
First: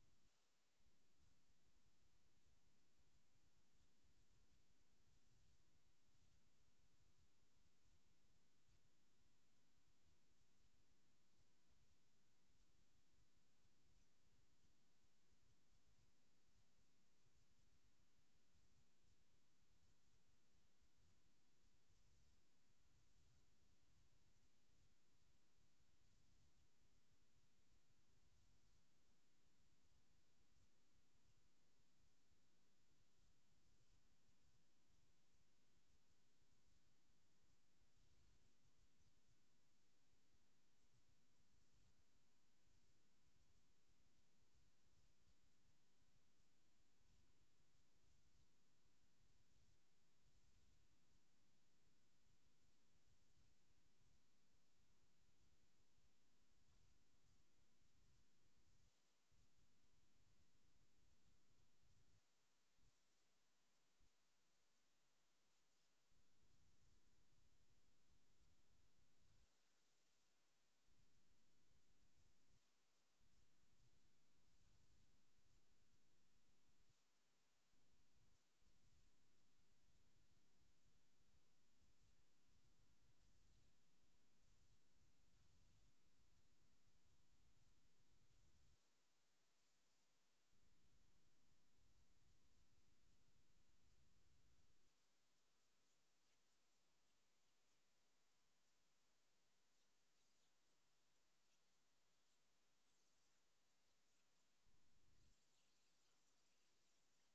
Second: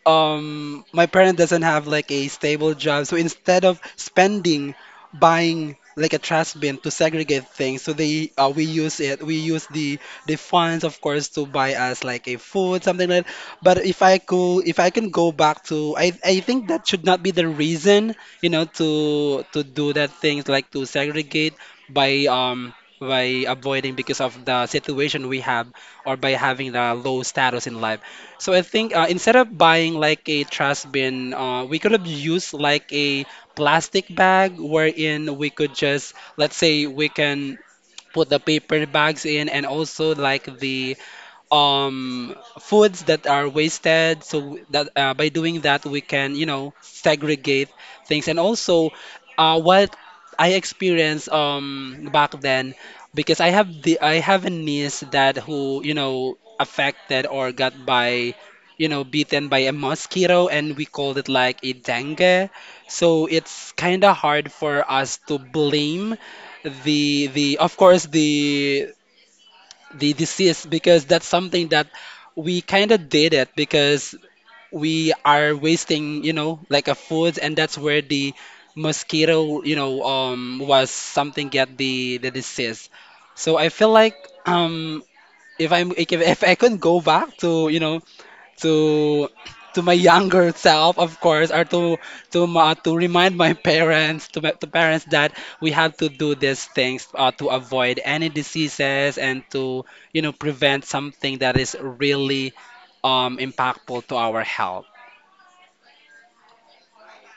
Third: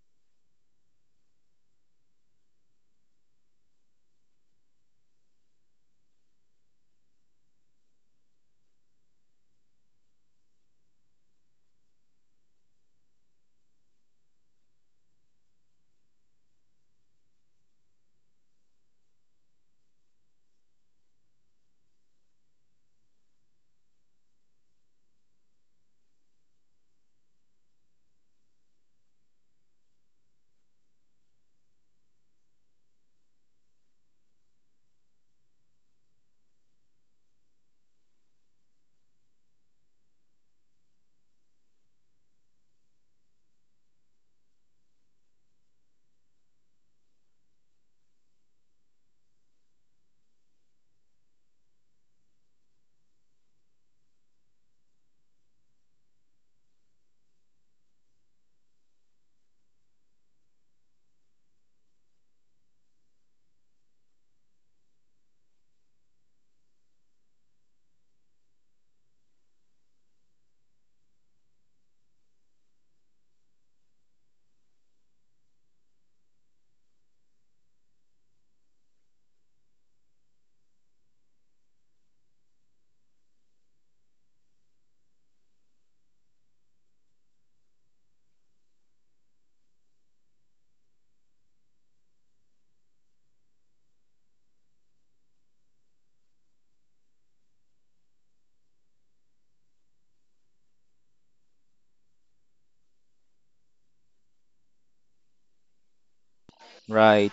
um my parent doesn't have like a stable job so instead of spending buying like a trash bin to segregate things. So they uh, we use it. We use the the funds, of course, to buy us like a food, something like that. But if I could, if I can go back to, I I think that should not be the reason, you know, to to do that things like to segregate by um by avoiding because of the situation we have or by having the low status in life. So I think uh, instead of buying like a trash bin, uh, we could have used like a plastic bag wherein we could just, let's say, we can put the paper bags in and also like the um foods that are wasted so that uh, by doing that we can, you know, segregate things. And also, uh, what I experienced um back then, because I have the I have a niece that, who, you know, affected or got by, you know, beaten by a mosquito, and we called it like a dengue. So it's kind of hard for us to blame the the of course, the the disease, because that's something that we kind of did it because we are wasting, you know, like a food, and that's where the mosquito, you know, um was something get the the disease. So I feel like um if I'm if, if I could go back to, you know, to to my younger self, of course, or to to ma to remind my parents, to my to parents that we have to do these things uh, to avoid any diseases and to, you know, prevent something that is really um impactful to our health. Right.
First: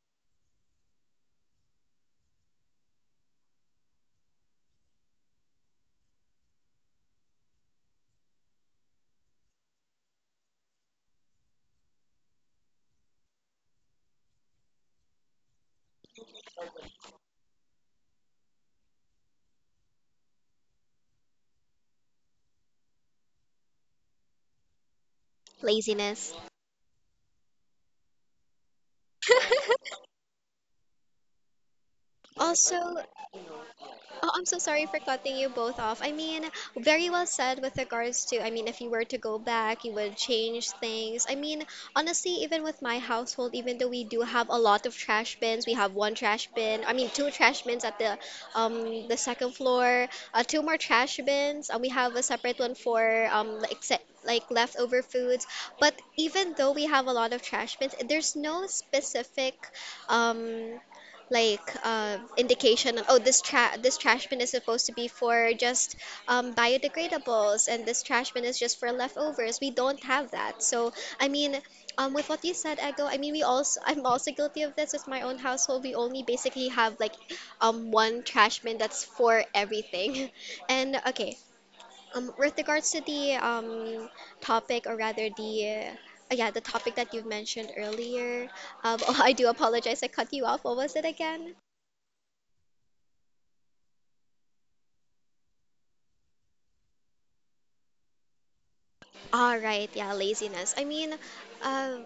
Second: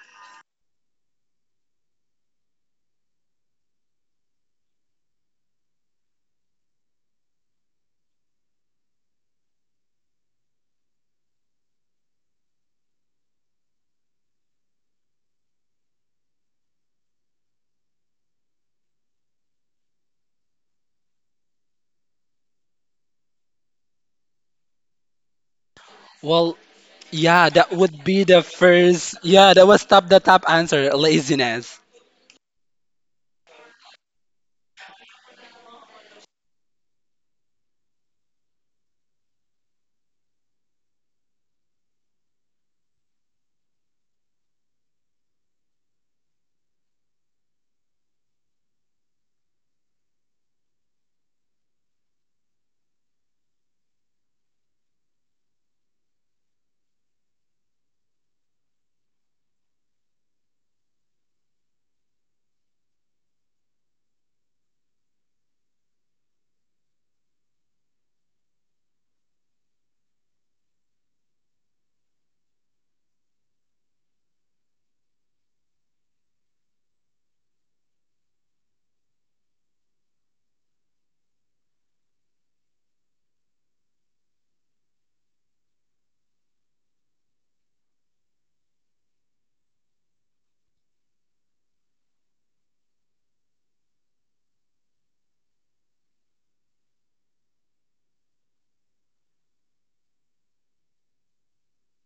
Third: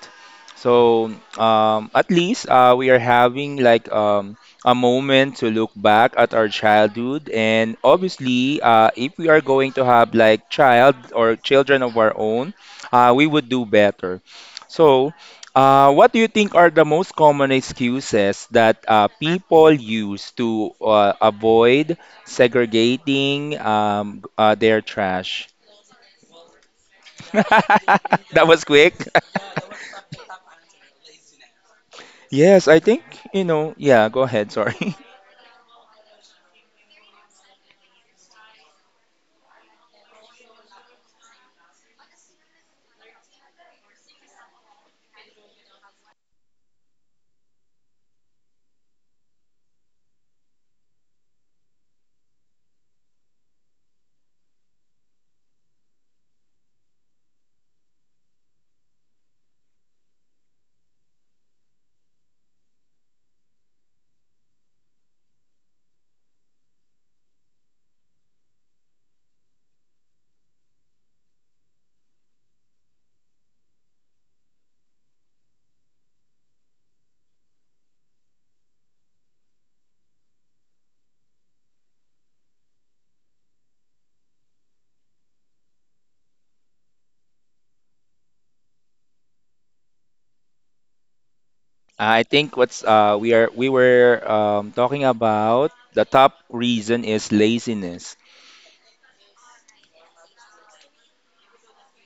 So, um, at least uh, we are having like um, a moment to look back at our childhood. And obviously, uh, if we are going to have like child or children of our own, uh, we would do better. So, uh, what do you think are the most common excuses that uh, people use to uh, avoid segregating um, uh, their trash? Laziness. Well, (laughs) yeah, that would be the That was quick. first. (laughs) Yeah, that was top the top answer, laziness. Yes, Also, I think, you know, yeah, go oh, I'm ahead, so sorry sorry. for (laughs) cutting you both off. I mean, very well said with regards to, I mean, if you were to go back, you would change things. I mean, honestly, even with my household, even though we do have a lot of trash bins, we have one trash bin, I mean, two trash bins at the um the second floor, uh, two more trash bins, and we have a separate one for um like se- like leftover foods. But even though we have a lot of trash bins, there's no specific um like uh, indication on, oh, this tra- this trash bin is supposed to be for just um, biodegradables and this trash bin is just for leftovers. We don't have that. So I mean, um, with what you said, Ego, I mean we also I'm also guilty of this with my own household. We only basically have like um one trash bin that's for everything. (laughs) And okay, um, with regards to the um topic, or rather the uh, yeah the topic that you mentioned earlier. Um, (laughs) oh, I do apologize. I cut you off. What was it again? I think what's uh we are we were um talking about the top reason is laziness. All right, yeah, laziness. I mean, uh,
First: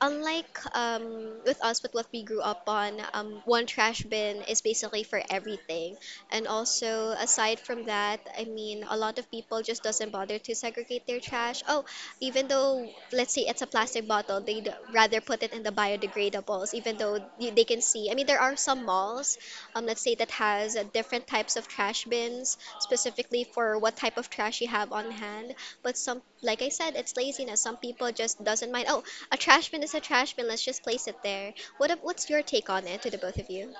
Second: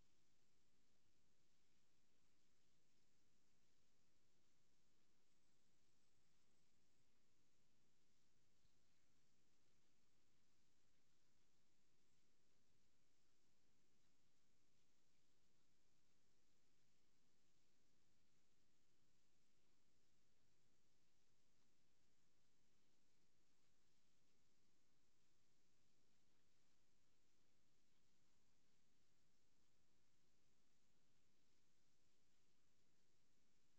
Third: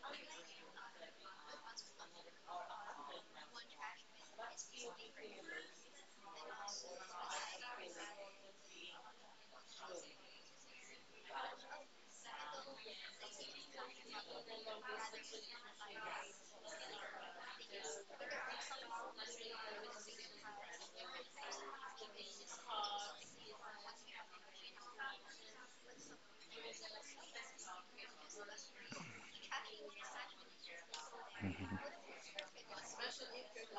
unlike um, with us, with what we grew up on, um, one trash bin is basically for everything. And also, aside from that, I mean, a lot of people just doesn't bother to segregate their trash. Oh, even though let's say it's a plastic bottle, they'd rather put it in the biodegradables, even even though y- they can see. I mean, there are some malls, um, let's say that has uh, different types of trash bins specifically for what type of trash you have on hand. But some, like I said, it's laziness. Some people just doesn't mind. Oh, a trash bin is a trash bin. Let's just place it there. What, ab- what's your take on it, to the both of you?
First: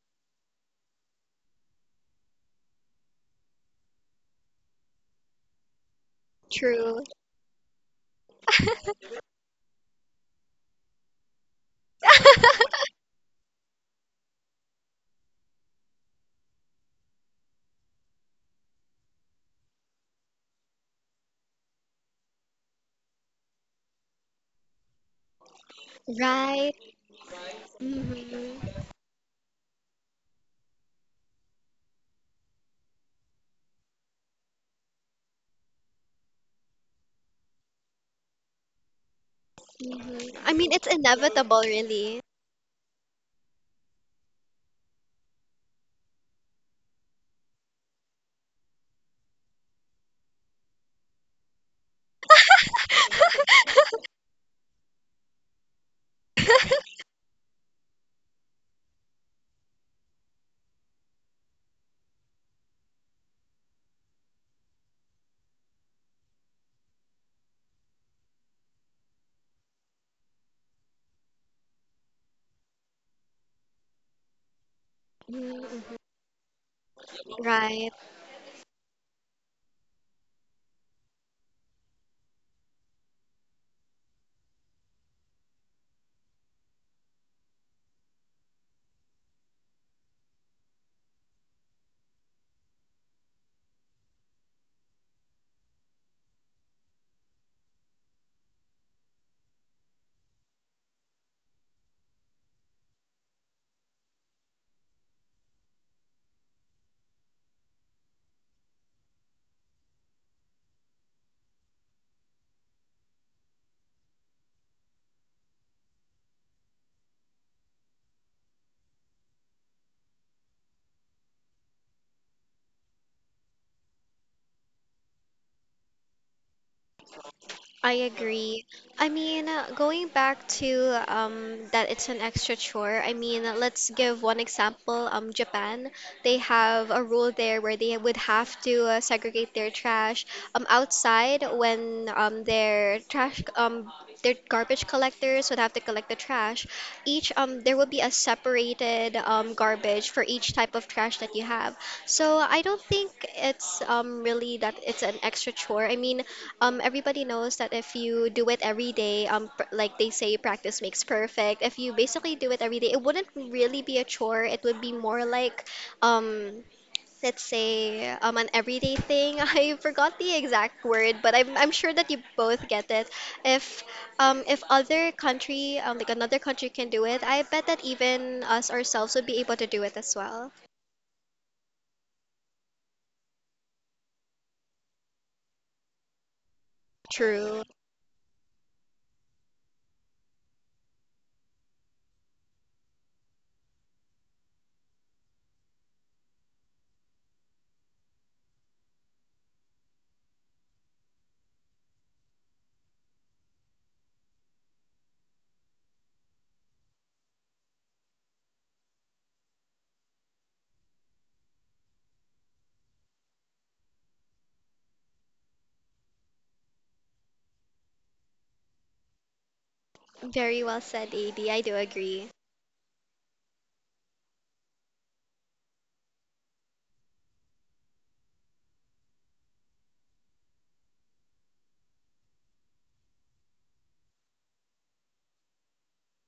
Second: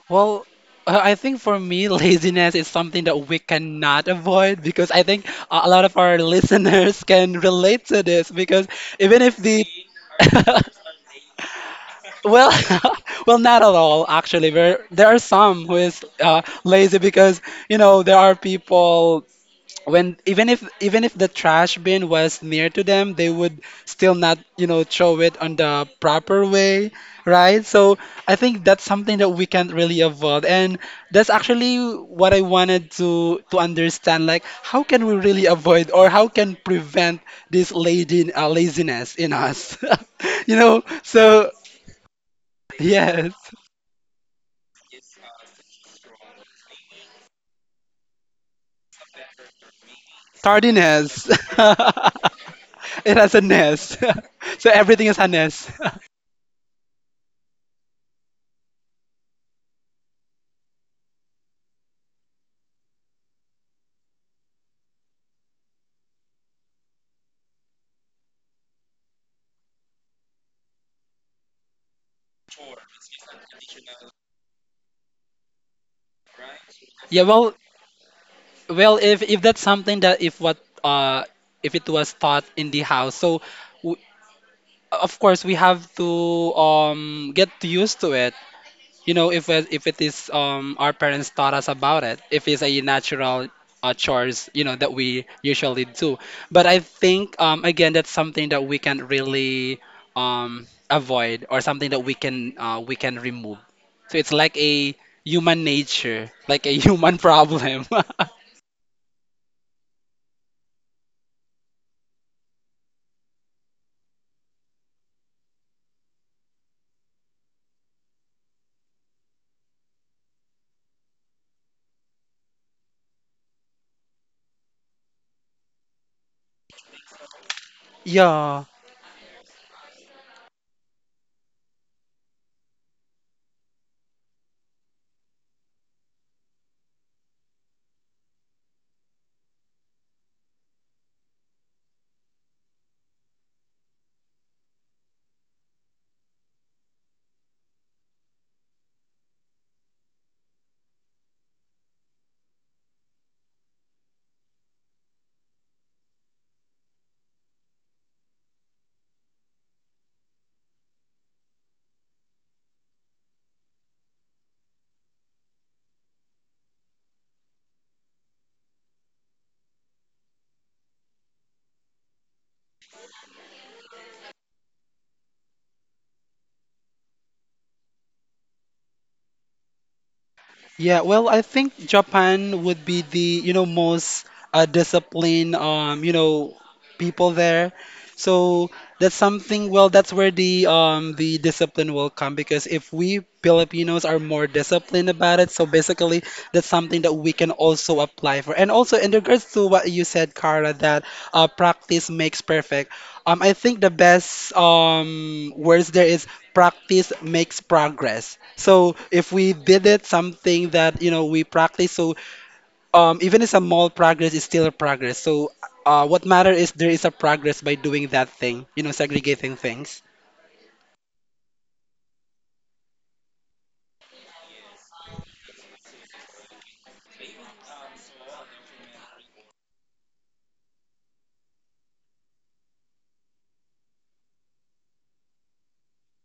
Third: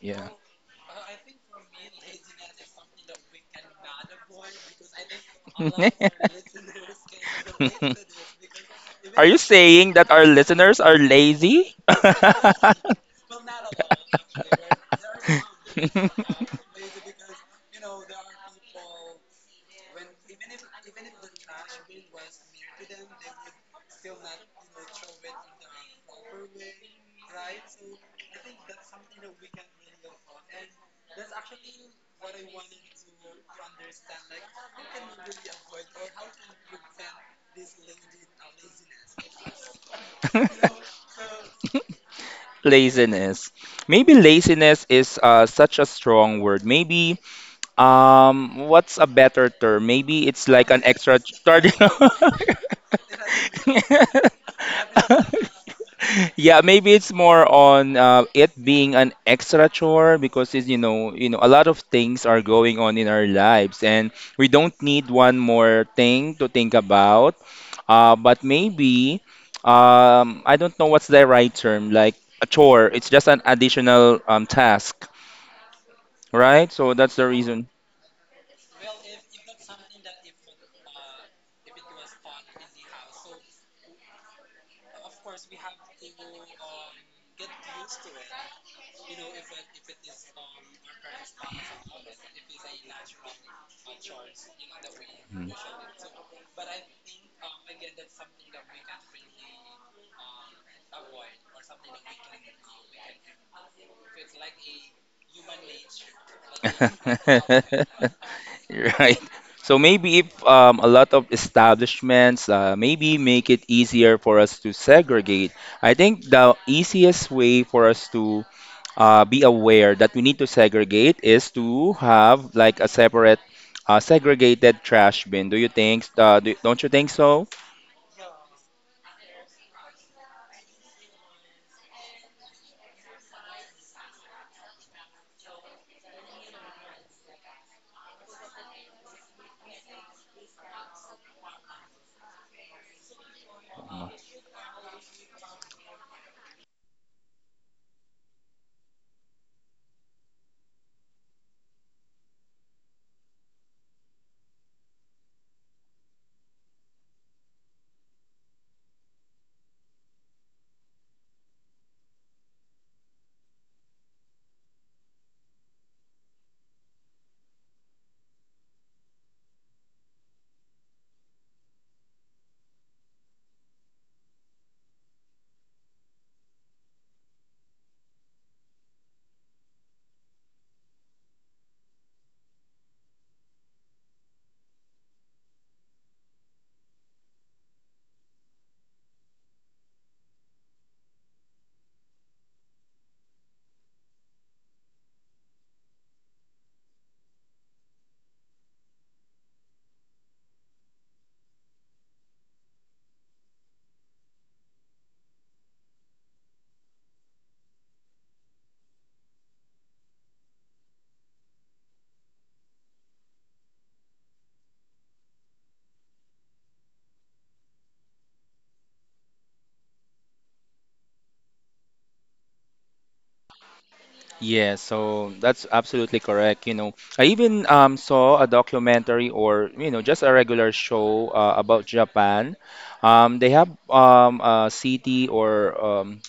Yeah. (laughs) Well, uh, I think for me, (laughs) laziness is something that we cannot avoid, because I think a a lot of our (laughs) listeners True. can relate to this. Because even Are if you the saying that our listeners are (laughs) lazy? well, (laughs) well, not at all. Actually, there there are some who is uh, (laughs) lazy, because you know, there are people when, even if, even if the trash bin was near to them, they would still not, you know, throw it on the proper way, Right. right? So I think Mm-hmm. that's something that we can't really avoid. And that's actually what I wanted to to understand, like how can we really avoid, or how can prevent this lazy, uh, laziness in us. Mm-hmm. (laughs) I You mean, know, it's (laughs) so inevitable, really. yes, Laziness. Maybe laziness is uh, such a strong word. Maybe Um, what's a better term? Maybe it's like an extra tardiness. charge. (laughs) (laughs) It has a ness. (laughs) So everything is a ness. Yeah, maybe it's more on uh, it being an extra chore because it's, you know, you know, a lot of things are going on in our lives, and we don't need one more thing to think about. Uh, but maybe, um, I don't know what's the right term, like a chore. It's just an additional um, task, Mm-hmm. right? So (laughs) that's Yeah, the well, reason. Right. well, if if that's something that, if what uh if it was taught in the house, so w of course we have to um get used to it. You know, if it- if it is um our parents taught us about it, if it's a natural uh, chores, you know, that we usually do. But I think um again, that's something that we can really um avoid, or something that we can uh, we can remove. So it's like a human nature, like a (laughs) human problem. (laughs) (laughs) Right. So maybe if um, a lot of establishments uh, maybe make it easier for us to segregate, I think the easiest way for us to uh, be aware that we need to segregate is to have like a separate uh, segregated trash bin. Do you think, uh, do, don't you think so? I agree. Yeah. I mean, uh, going back to, um, that it's an extra chore, I mean, uh, let's give one example. Um, Japan, they have a rule there where they would have to uh, segregate their trash um, outside when, um, their trash, um, the garbage collectors would have to collect the trash. Each um there will be a separated um garbage for each type of trash that you have. So I don't think it's um really that it's an extra chore. I mean, um everybody knows that if you do it every day, um pr- like they say practice makes perfect. If you basically do it every day, it wouldn't really be a chore. It would be more like um let's say um an everyday thing. (laughs) I forgot the exact word, but I'm I'm sure that you both get it. If um if other country um like another country can do it, I bet that even us ourselves would be able to do it as well. Yeah, well, I think Japan would be the, you know, most uh, disciplined, um, you know, people True. there. So that's something, well, that's where the um the discipline will come, because if we Filipinos are more disciplined about it, so basically that's something that we can also apply for. And also, in regards to what you said, Cara, that uh, practice makes perfect. Um, I think the best um words there is practice makes progress. So if we did it something that, you know, we practice, so um, even it's a small progress, it's still a progress. So, uh, what matter is there is a progress by doing that thing, you know, segregating things. Very well said, A B. I do agree. Yeah, so that's absolutely correct. You know, I even um, saw a documentary or, you know, just a regular show uh, about Japan. Um, they have um, a city or um,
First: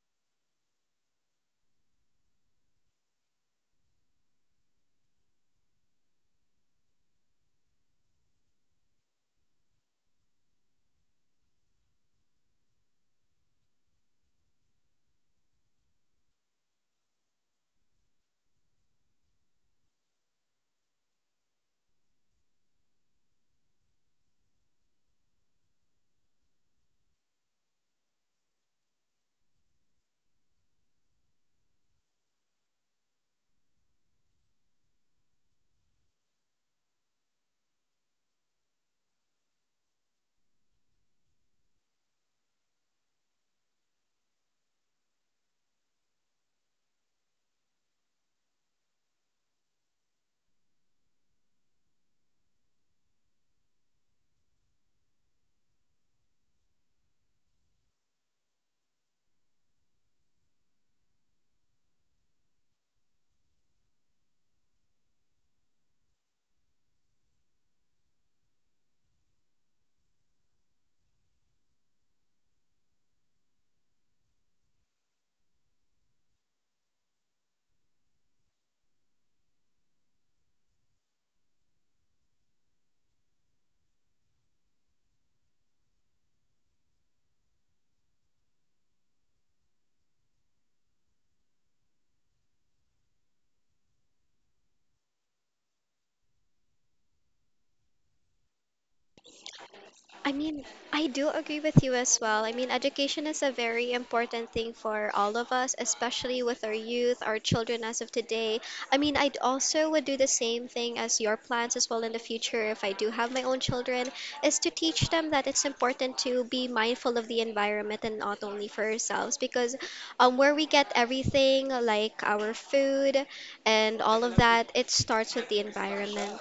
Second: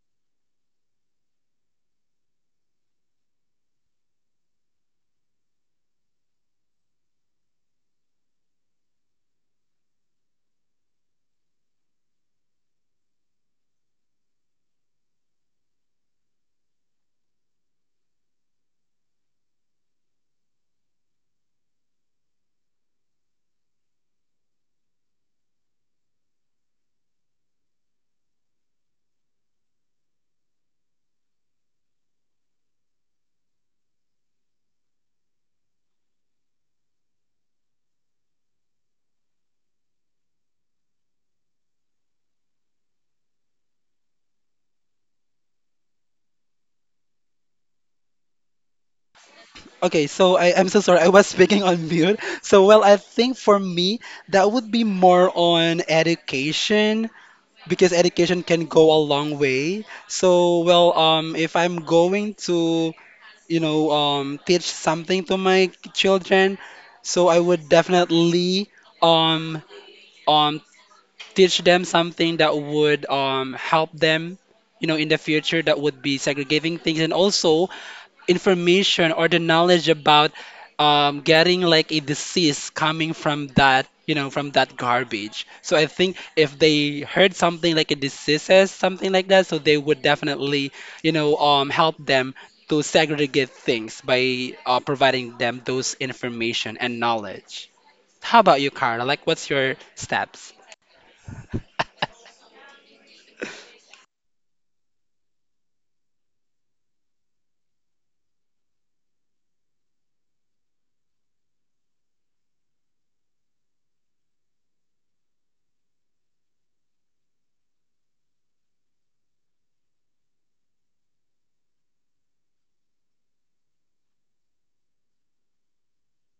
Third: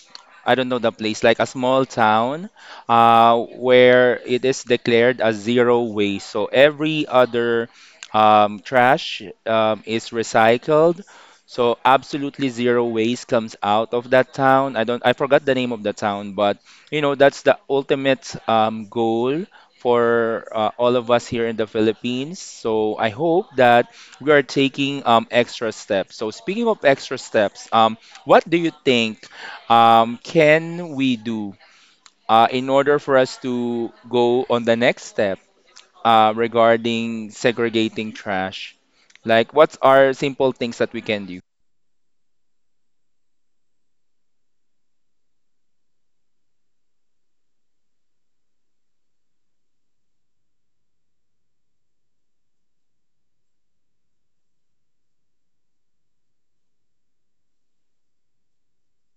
I don't know the place, like a small town uh, where it is declared as zero waste. So every other um, trash um, is recycled. So absolutely zero waste comes out of that town. I don't, I forgot the name of the town, but you know, that's the ultimate um, goal for uh, all of us here in the Philippines. So I hope that we are taking um, extra steps. So speaking of extra steps, um, what do you think um, can we do uh, in order for us to go on the next step uh, regarding segregating trash? Like, what are simple things that we can do? Okay, so I, I'm so sorry, I was (laughs) speaking on mute. So, well, I think for me, that would be more on education, because education can go a long way. So, well, um, if I'm going to, you know, um, teach something to my children, so I would definitely um, um, teach them something that would um, help them, you know, in the future, that would be segregating things. And also information or the knowledge about um, getting like a disease coming from that, you know, from that garbage. So I think if they heard something like a diseases, something like that, so they would definitely, you know, um, help them to segregate things by uh, providing them those information and knowledge. How about you, Carla, like what's your I steps? mean, I do agree with you as well. I mean, education is a very important thing for all of us, especially with our youth, our children as of today. I mean, I also would do the same thing as your plans as well in the future if I do have my own children, is to teach them that it's important to be mindful of the environment and not only for ourselves because, um, where we get everything like our food and all of that, it starts with the environment.